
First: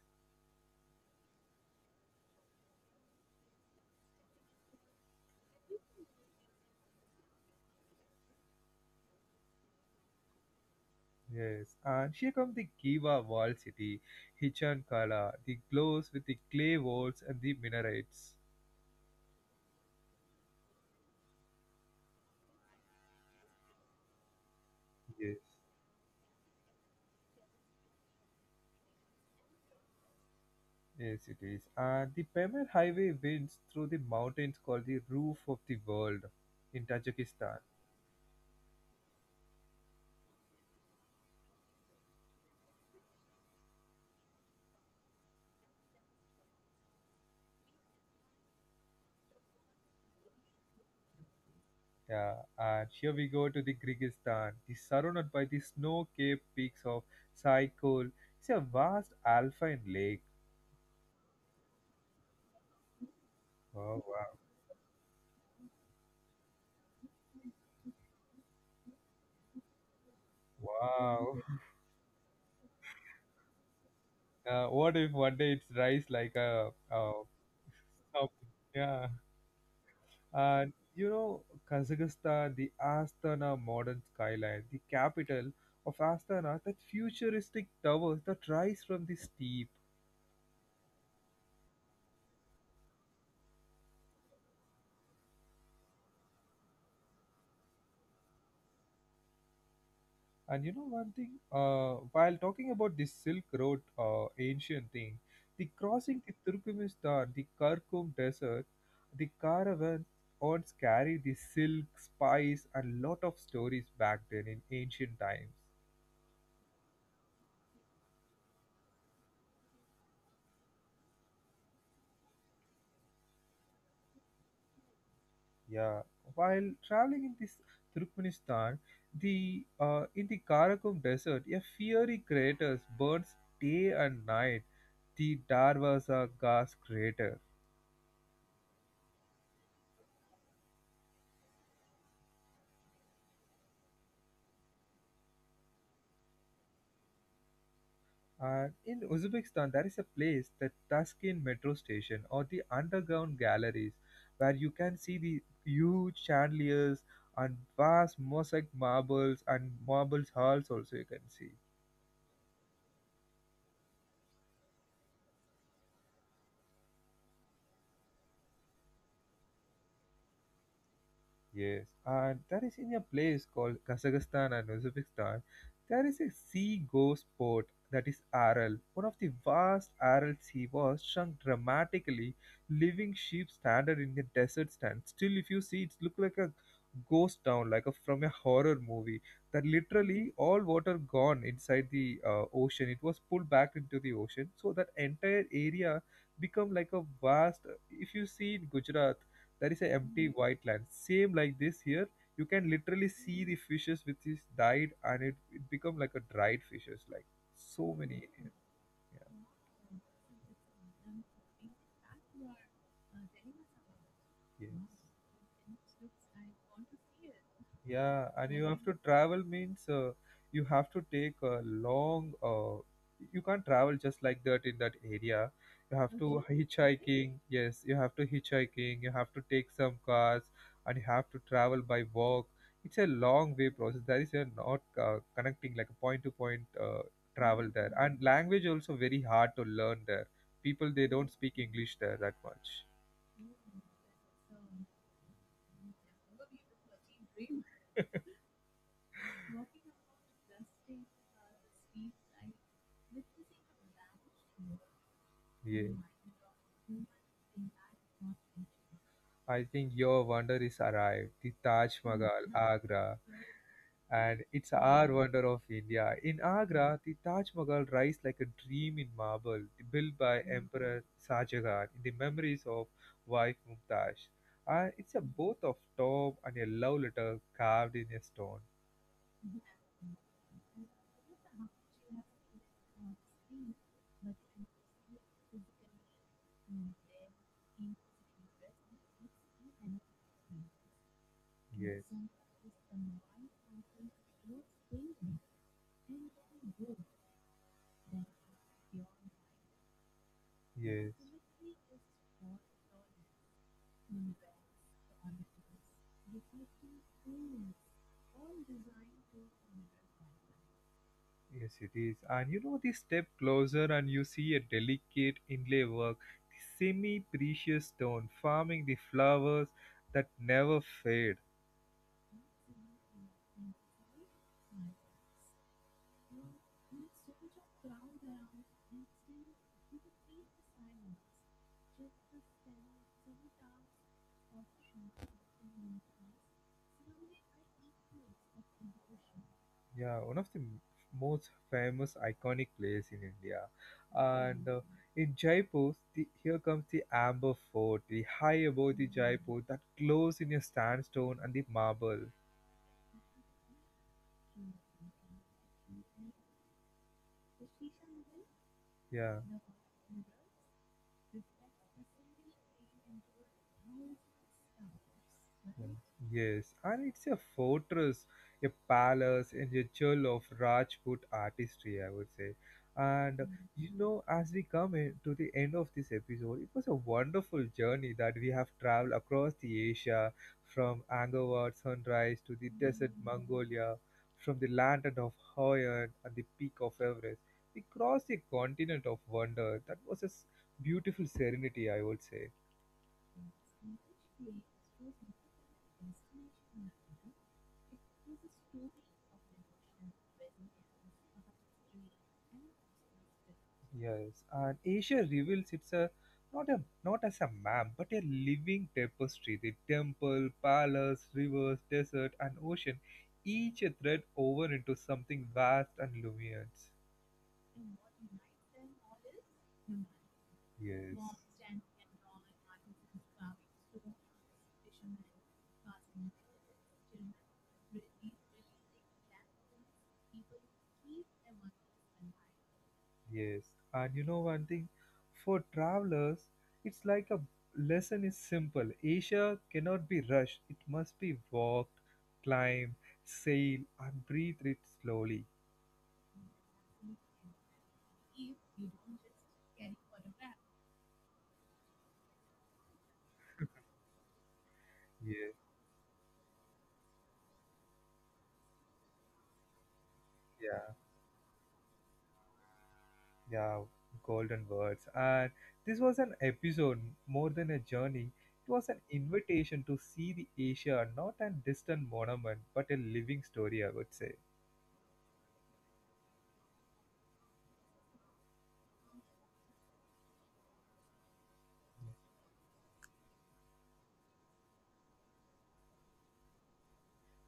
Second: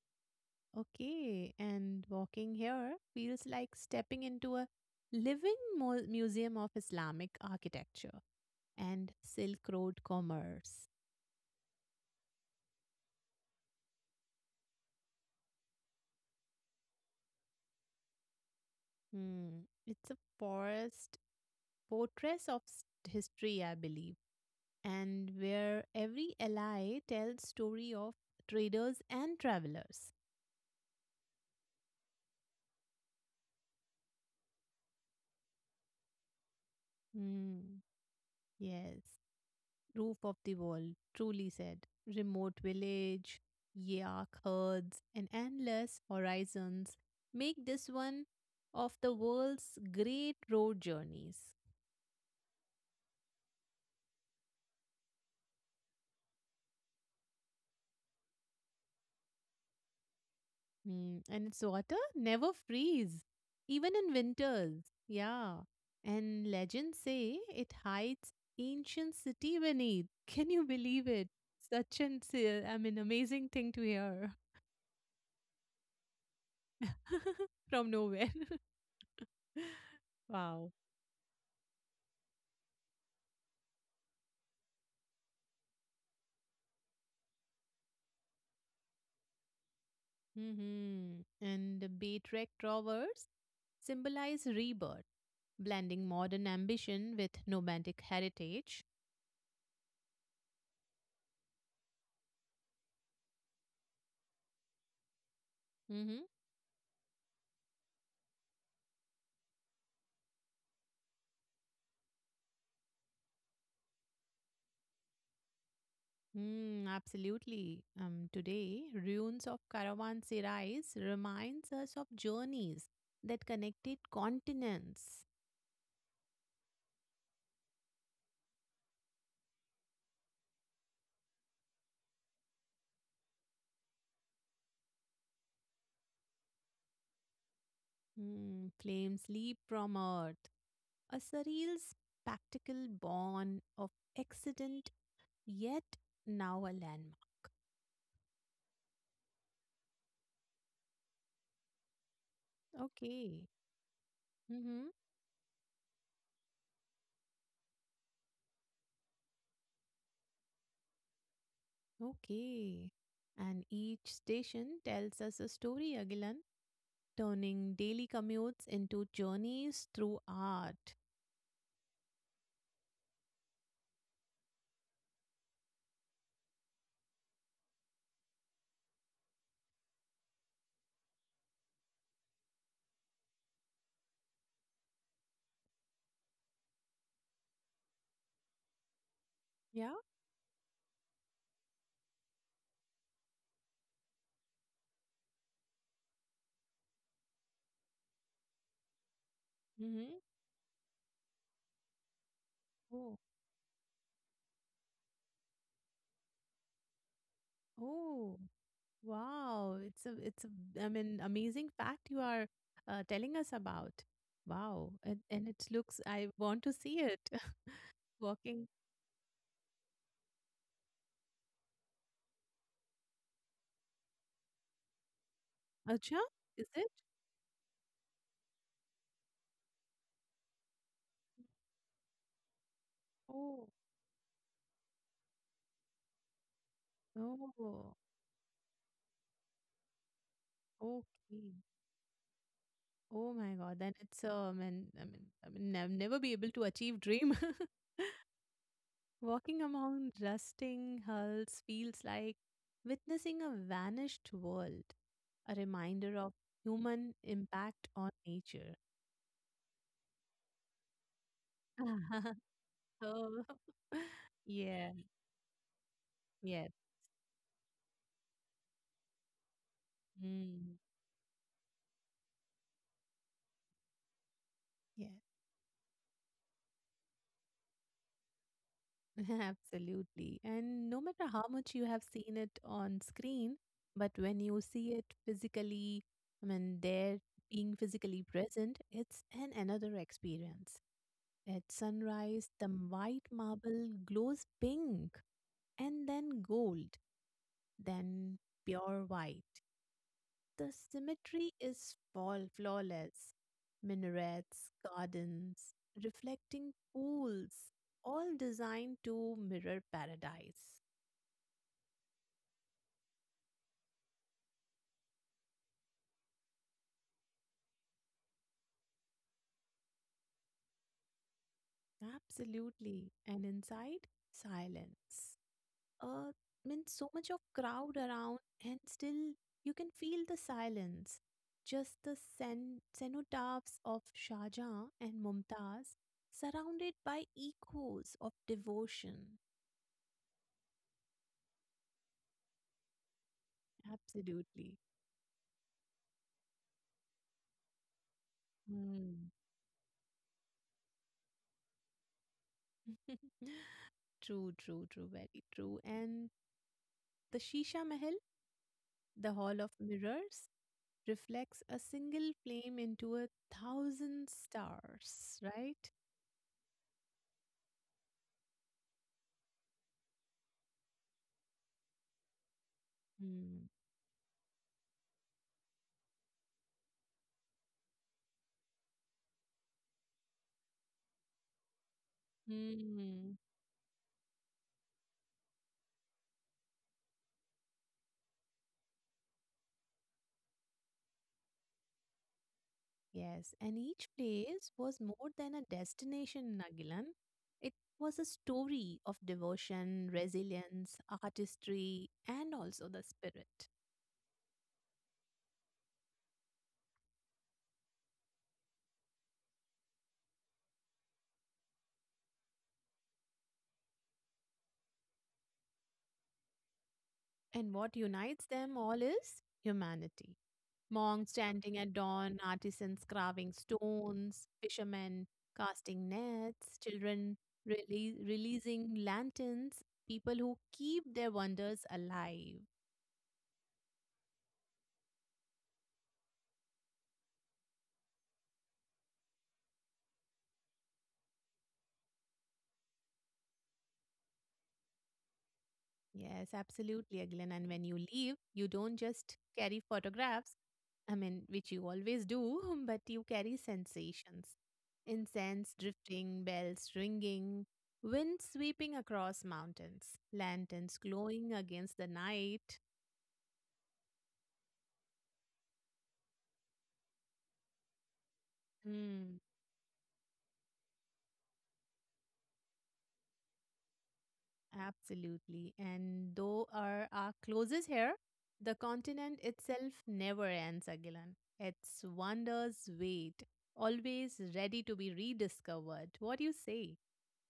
Speaker 2: Okay, and walking here feels like stepping into a living museum of Islamic architecture and Silk Road commerce.
Speaker 1: Yes, and here comes the Giva Wall City, Hichan Kala, the glows with the clay walls and the minarets.
Speaker 2: Hmm. It's a forest portraits of history, I believe, and
Speaker 1: Yes,
Speaker 2: where every ally tells story of traders and travelers.
Speaker 1: yes, it is. And the Pamir Highway winds through the mountains called the roof of the world in
Speaker 2: Hmm.
Speaker 1: Tajikistan.
Speaker 2: Yes, roof of the world, truly said. Remote village, yak herds, and endless horizons make this one of the world's great road journeys.
Speaker 1: Yeah, and here we go to the Kyrgyzstan. The surrounded by the snow-capped peaks of Saikul. It's a vast alpine lake.
Speaker 2: Mm, and its water never freeze, even
Speaker 1: Oh
Speaker 2: in
Speaker 1: wow!
Speaker 2: winters. Yeah. And legends say it hides ancient city beneath. Can you believe it?
Speaker 1: Wow!
Speaker 2: Such an s- amazing thing to hear
Speaker 1: What if one day it's rise like a
Speaker 2: from nowhere.
Speaker 1: something? Yeah,
Speaker 2: Wow.
Speaker 1: and you know Kazakhstan, the Astana modern skyline, the capital of Astana, that futuristic towers that rise from the steep,
Speaker 2: Hmm. And the Baytrek towers symbolize rebirth, blending modern ambition with nomadic heritage.
Speaker 1: and you know one thing, while talking about this Silk Road ancient thing, the
Speaker 2: Mm-hmm.
Speaker 1: crossing the Turkmenistan, the Kirkum Desert, the caravans carry the silk, spice, and lot of stories back then in ancient times.
Speaker 2: Mm, absolutely. Today, ruins of caravanserais reminds us of journeys that connected continents.
Speaker 1: Yeah, while traveling in this Turkmenistan, the in the Karakum Desert, a fiery crater burns day and night. The Darwaza gas crater.
Speaker 2: Mm, flames leap from earth, a surreal spectacle born of accident, yet now a landmark.
Speaker 1: And in Uzbekistan, there is a place, the Tashkent metro station or the underground
Speaker 2: Okay.
Speaker 1: galleries, where you
Speaker 2: Mm-hmm.
Speaker 1: can see the huge chandeliers and vast mosaic marbles and marbles halls also you can see.
Speaker 2: Okay. And each station tells us a story, Agilan, turning daily commutes into journeys through art.
Speaker 1: Yes, and there is in a place called Kazakhstan and Uzbekistan, there is a sea ghost port that is Aral. One of the vast Aral sea was shrunk dramatically. Living sheep stranded in the desert stand. Still, if you see, it look like a ghost town, like a, from a horror movie. That
Speaker 2: Yeah.
Speaker 1: literally all water gone inside the ocean. It was pulled back into the ocean, so that entire area become like a vast. If you see in Gujarat there is a
Speaker 2: Mm-hmm.
Speaker 1: empty white land. Same like this here. You can literally
Speaker 2: Oh.
Speaker 1: see the fishes which is died and it become like a dried fishes like so many
Speaker 2: Oh,
Speaker 1: yeah,
Speaker 2: wow. It's a, amazing fact you are telling us about.
Speaker 1: yes.
Speaker 2: Wow. And it looks, I want to see it
Speaker 1: Yeah, and you
Speaker 2: walking.
Speaker 1: have to travel means you have to take a long. You can't travel just like that in that area. You have
Speaker 2: Acha,
Speaker 1: to
Speaker 2: is it?
Speaker 1: hitchhiking. Yes, you have to hitchhiking. You have to take some cars, and you have to travel by walk. It's a long way
Speaker 2: Oh,
Speaker 1: process. That is, you're not connecting like a point to point travel there,
Speaker 2: oh,
Speaker 1: and language also very hard to learn there. People they don't
Speaker 2: okay.
Speaker 1: speak English there that much.
Speaker 2: Oh my God. Then it's I'll never be able to achieve dream. Walking among rusting hulls feels like witnessing a vanished world, a
Speaker 1: Yeah.
Speaker 2: reminder of human impact on nature.
Speaker 1: I think your wonder is arrived, the Taj Mahal, Agra,
Speaker 2: Oh.
Speaker 1: and it's
Speaker 2: Yeah,
Speaker 1: our wonder of India. In
Speaker 2: yes.
Speaker 1: Agra, the Taj Mahal rises like a dream in marble, built by
Speaker 2: Mm.
Speaker 1: Emperor Shahjahan in the memories of wife Mumtaz.
Speaker 2: Yeah,
Speaker 1: It's a both of top and a love letter carved in a stone.
Speaker 2: absolutely. And no matter how much you have seen it on screen, but when you see it physically, I mean, there being physically present, it's an another experience. At
Speaker 1: Yes,
Speaker 2: sunrise, the white marble glows pink and then gold, then pure white. The
Speaker 1: yes.
Speaker 2: symmetry is flawless. Minarets, gardens, reflecting pools, all designed to mirror paradise.
Speaker 1: Yes, it is. And you know, the step closer and you see a delicate inlay work, the semi precious stone farming the flowers that never fade.
Speaker 2: Absolutely. And inside, silence. Uh, I mean, so much of crowd around, and still you can feel the silence. Just the cenotaphs of Shah Jahan and Mumtaz, surrounded by echoes of devotion.
Speaker 1: Yeah, one of the most famous iconic place in India. And
Speaker 2: Absolutely.
Speaker 1: in Jaipur, the, here comes the Amber Fort, the high above the
Speaker 2: Hmm.
Speaker 1: Jaipur that glows in a sandstone and the marble.
Speaker 2: True, true, true, very true. And the Shisha Mahal, the
Speaker 1: Yeah.
Speaker 2: Hall of Mirrors, reflects a single flame into a thousand stars, right?
Speaker 1: Yes, and it's a fortress, a palace, and a jewel of Rajput artistry, I would say. And
Speaker 2: Mm.
Speaker 1: you know, as we come in to the end of this episode, it was a wonderful journey that we have traveled across the Asia, from Angkor sunrise to the desert
Speaker 2: Mm.
Speaker 1: Mongolia, from the land of Hawaiian and the peak of Everest. We crossed a continent of wonder. That was a beautiful serenity, I would say.
Speaker 2: Yes, and each place was more than a destination, Nagilan. It was a story of devotion, resilience, artistry, and also the spirit.
Speaker 1: Yes, and Asia reveals it's a not as a map, but a living tapestry. The temple, palace, rivers, desert, and ocean, each a thread woven into something vast and luminous.
Speaker 2: And what unites them all is humanity.
Speaker 1: Yes.
Speaker 2: Monks chanting at dawn, artisans carving stones, fishermen casting nets, children releasing lanterns, people who keep their wonders alive.
Speaker 1: Yes, and you know one thing, for travelers, it's like a lesson is simple. Asia cannot be rushed. It must be walked, climb, sail, and breathe it slowly.
Speaker 2: Yes, absolutely, Aglan. And when you leave, you don't just carry photographs, I mean, which you always do, but you carry sensations.
Speaker 1: Yes,
Speaker 2: Incense drifting, bells ringing, wind sweeping across mountains,
Speaker 1: yeah.
Speaker 2: lanterns glowing against the night.
Speaker 1: Yeah, golden words. And this was an episode more than a journey. It was an
Speaker 2: Hmm.
Speaker 1: invitation to see the Asia, not a distant monument, but a living story, I would say.
Speaker 2: Absolutely. And though our closes here, the continent itself never ends, Agilan. Its wonders wait, always ready to be rediscovered. What do you say?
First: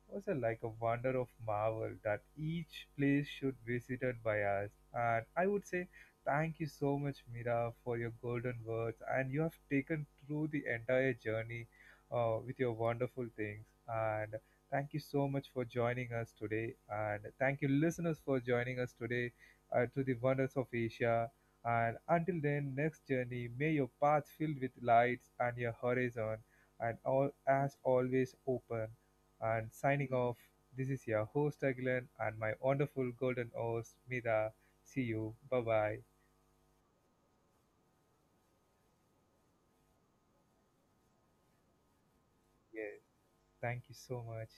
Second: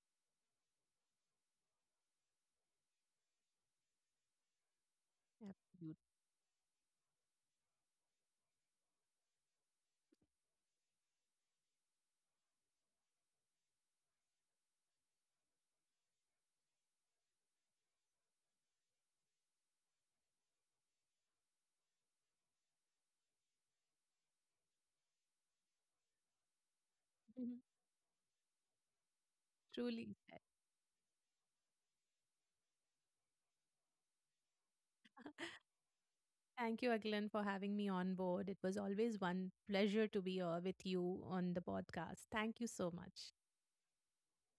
Speaker 1: Was a, like a wonder of marvel that each place should visited by us. And I would say
Speaker 2: Absolutely.
Speaker 1: thank you so much, Mira, for your golden words, and you have taken through the entire journey with your wonderful things. And thank you so much for joining us today, and thank you, listeners, for joining us today to the wonders of Asia. And until then, next journey, may your path filled with lights and your horizon and all
Speaker 2: Mhm.
Speaker 1: as always open and signing
Speaker 2: Truly said.
Speaker 1: off. This is your host Aguilan and my wonderful golden host Mida. See you. Bye bye.
Speaker 2: Thank you, Aglan, for having me on board. It was always one pleasure to be here with you on the podcast. Thank you so
Speaker 1: Yes.
Speaker 2: much.
Speaker 1: Thank you so much.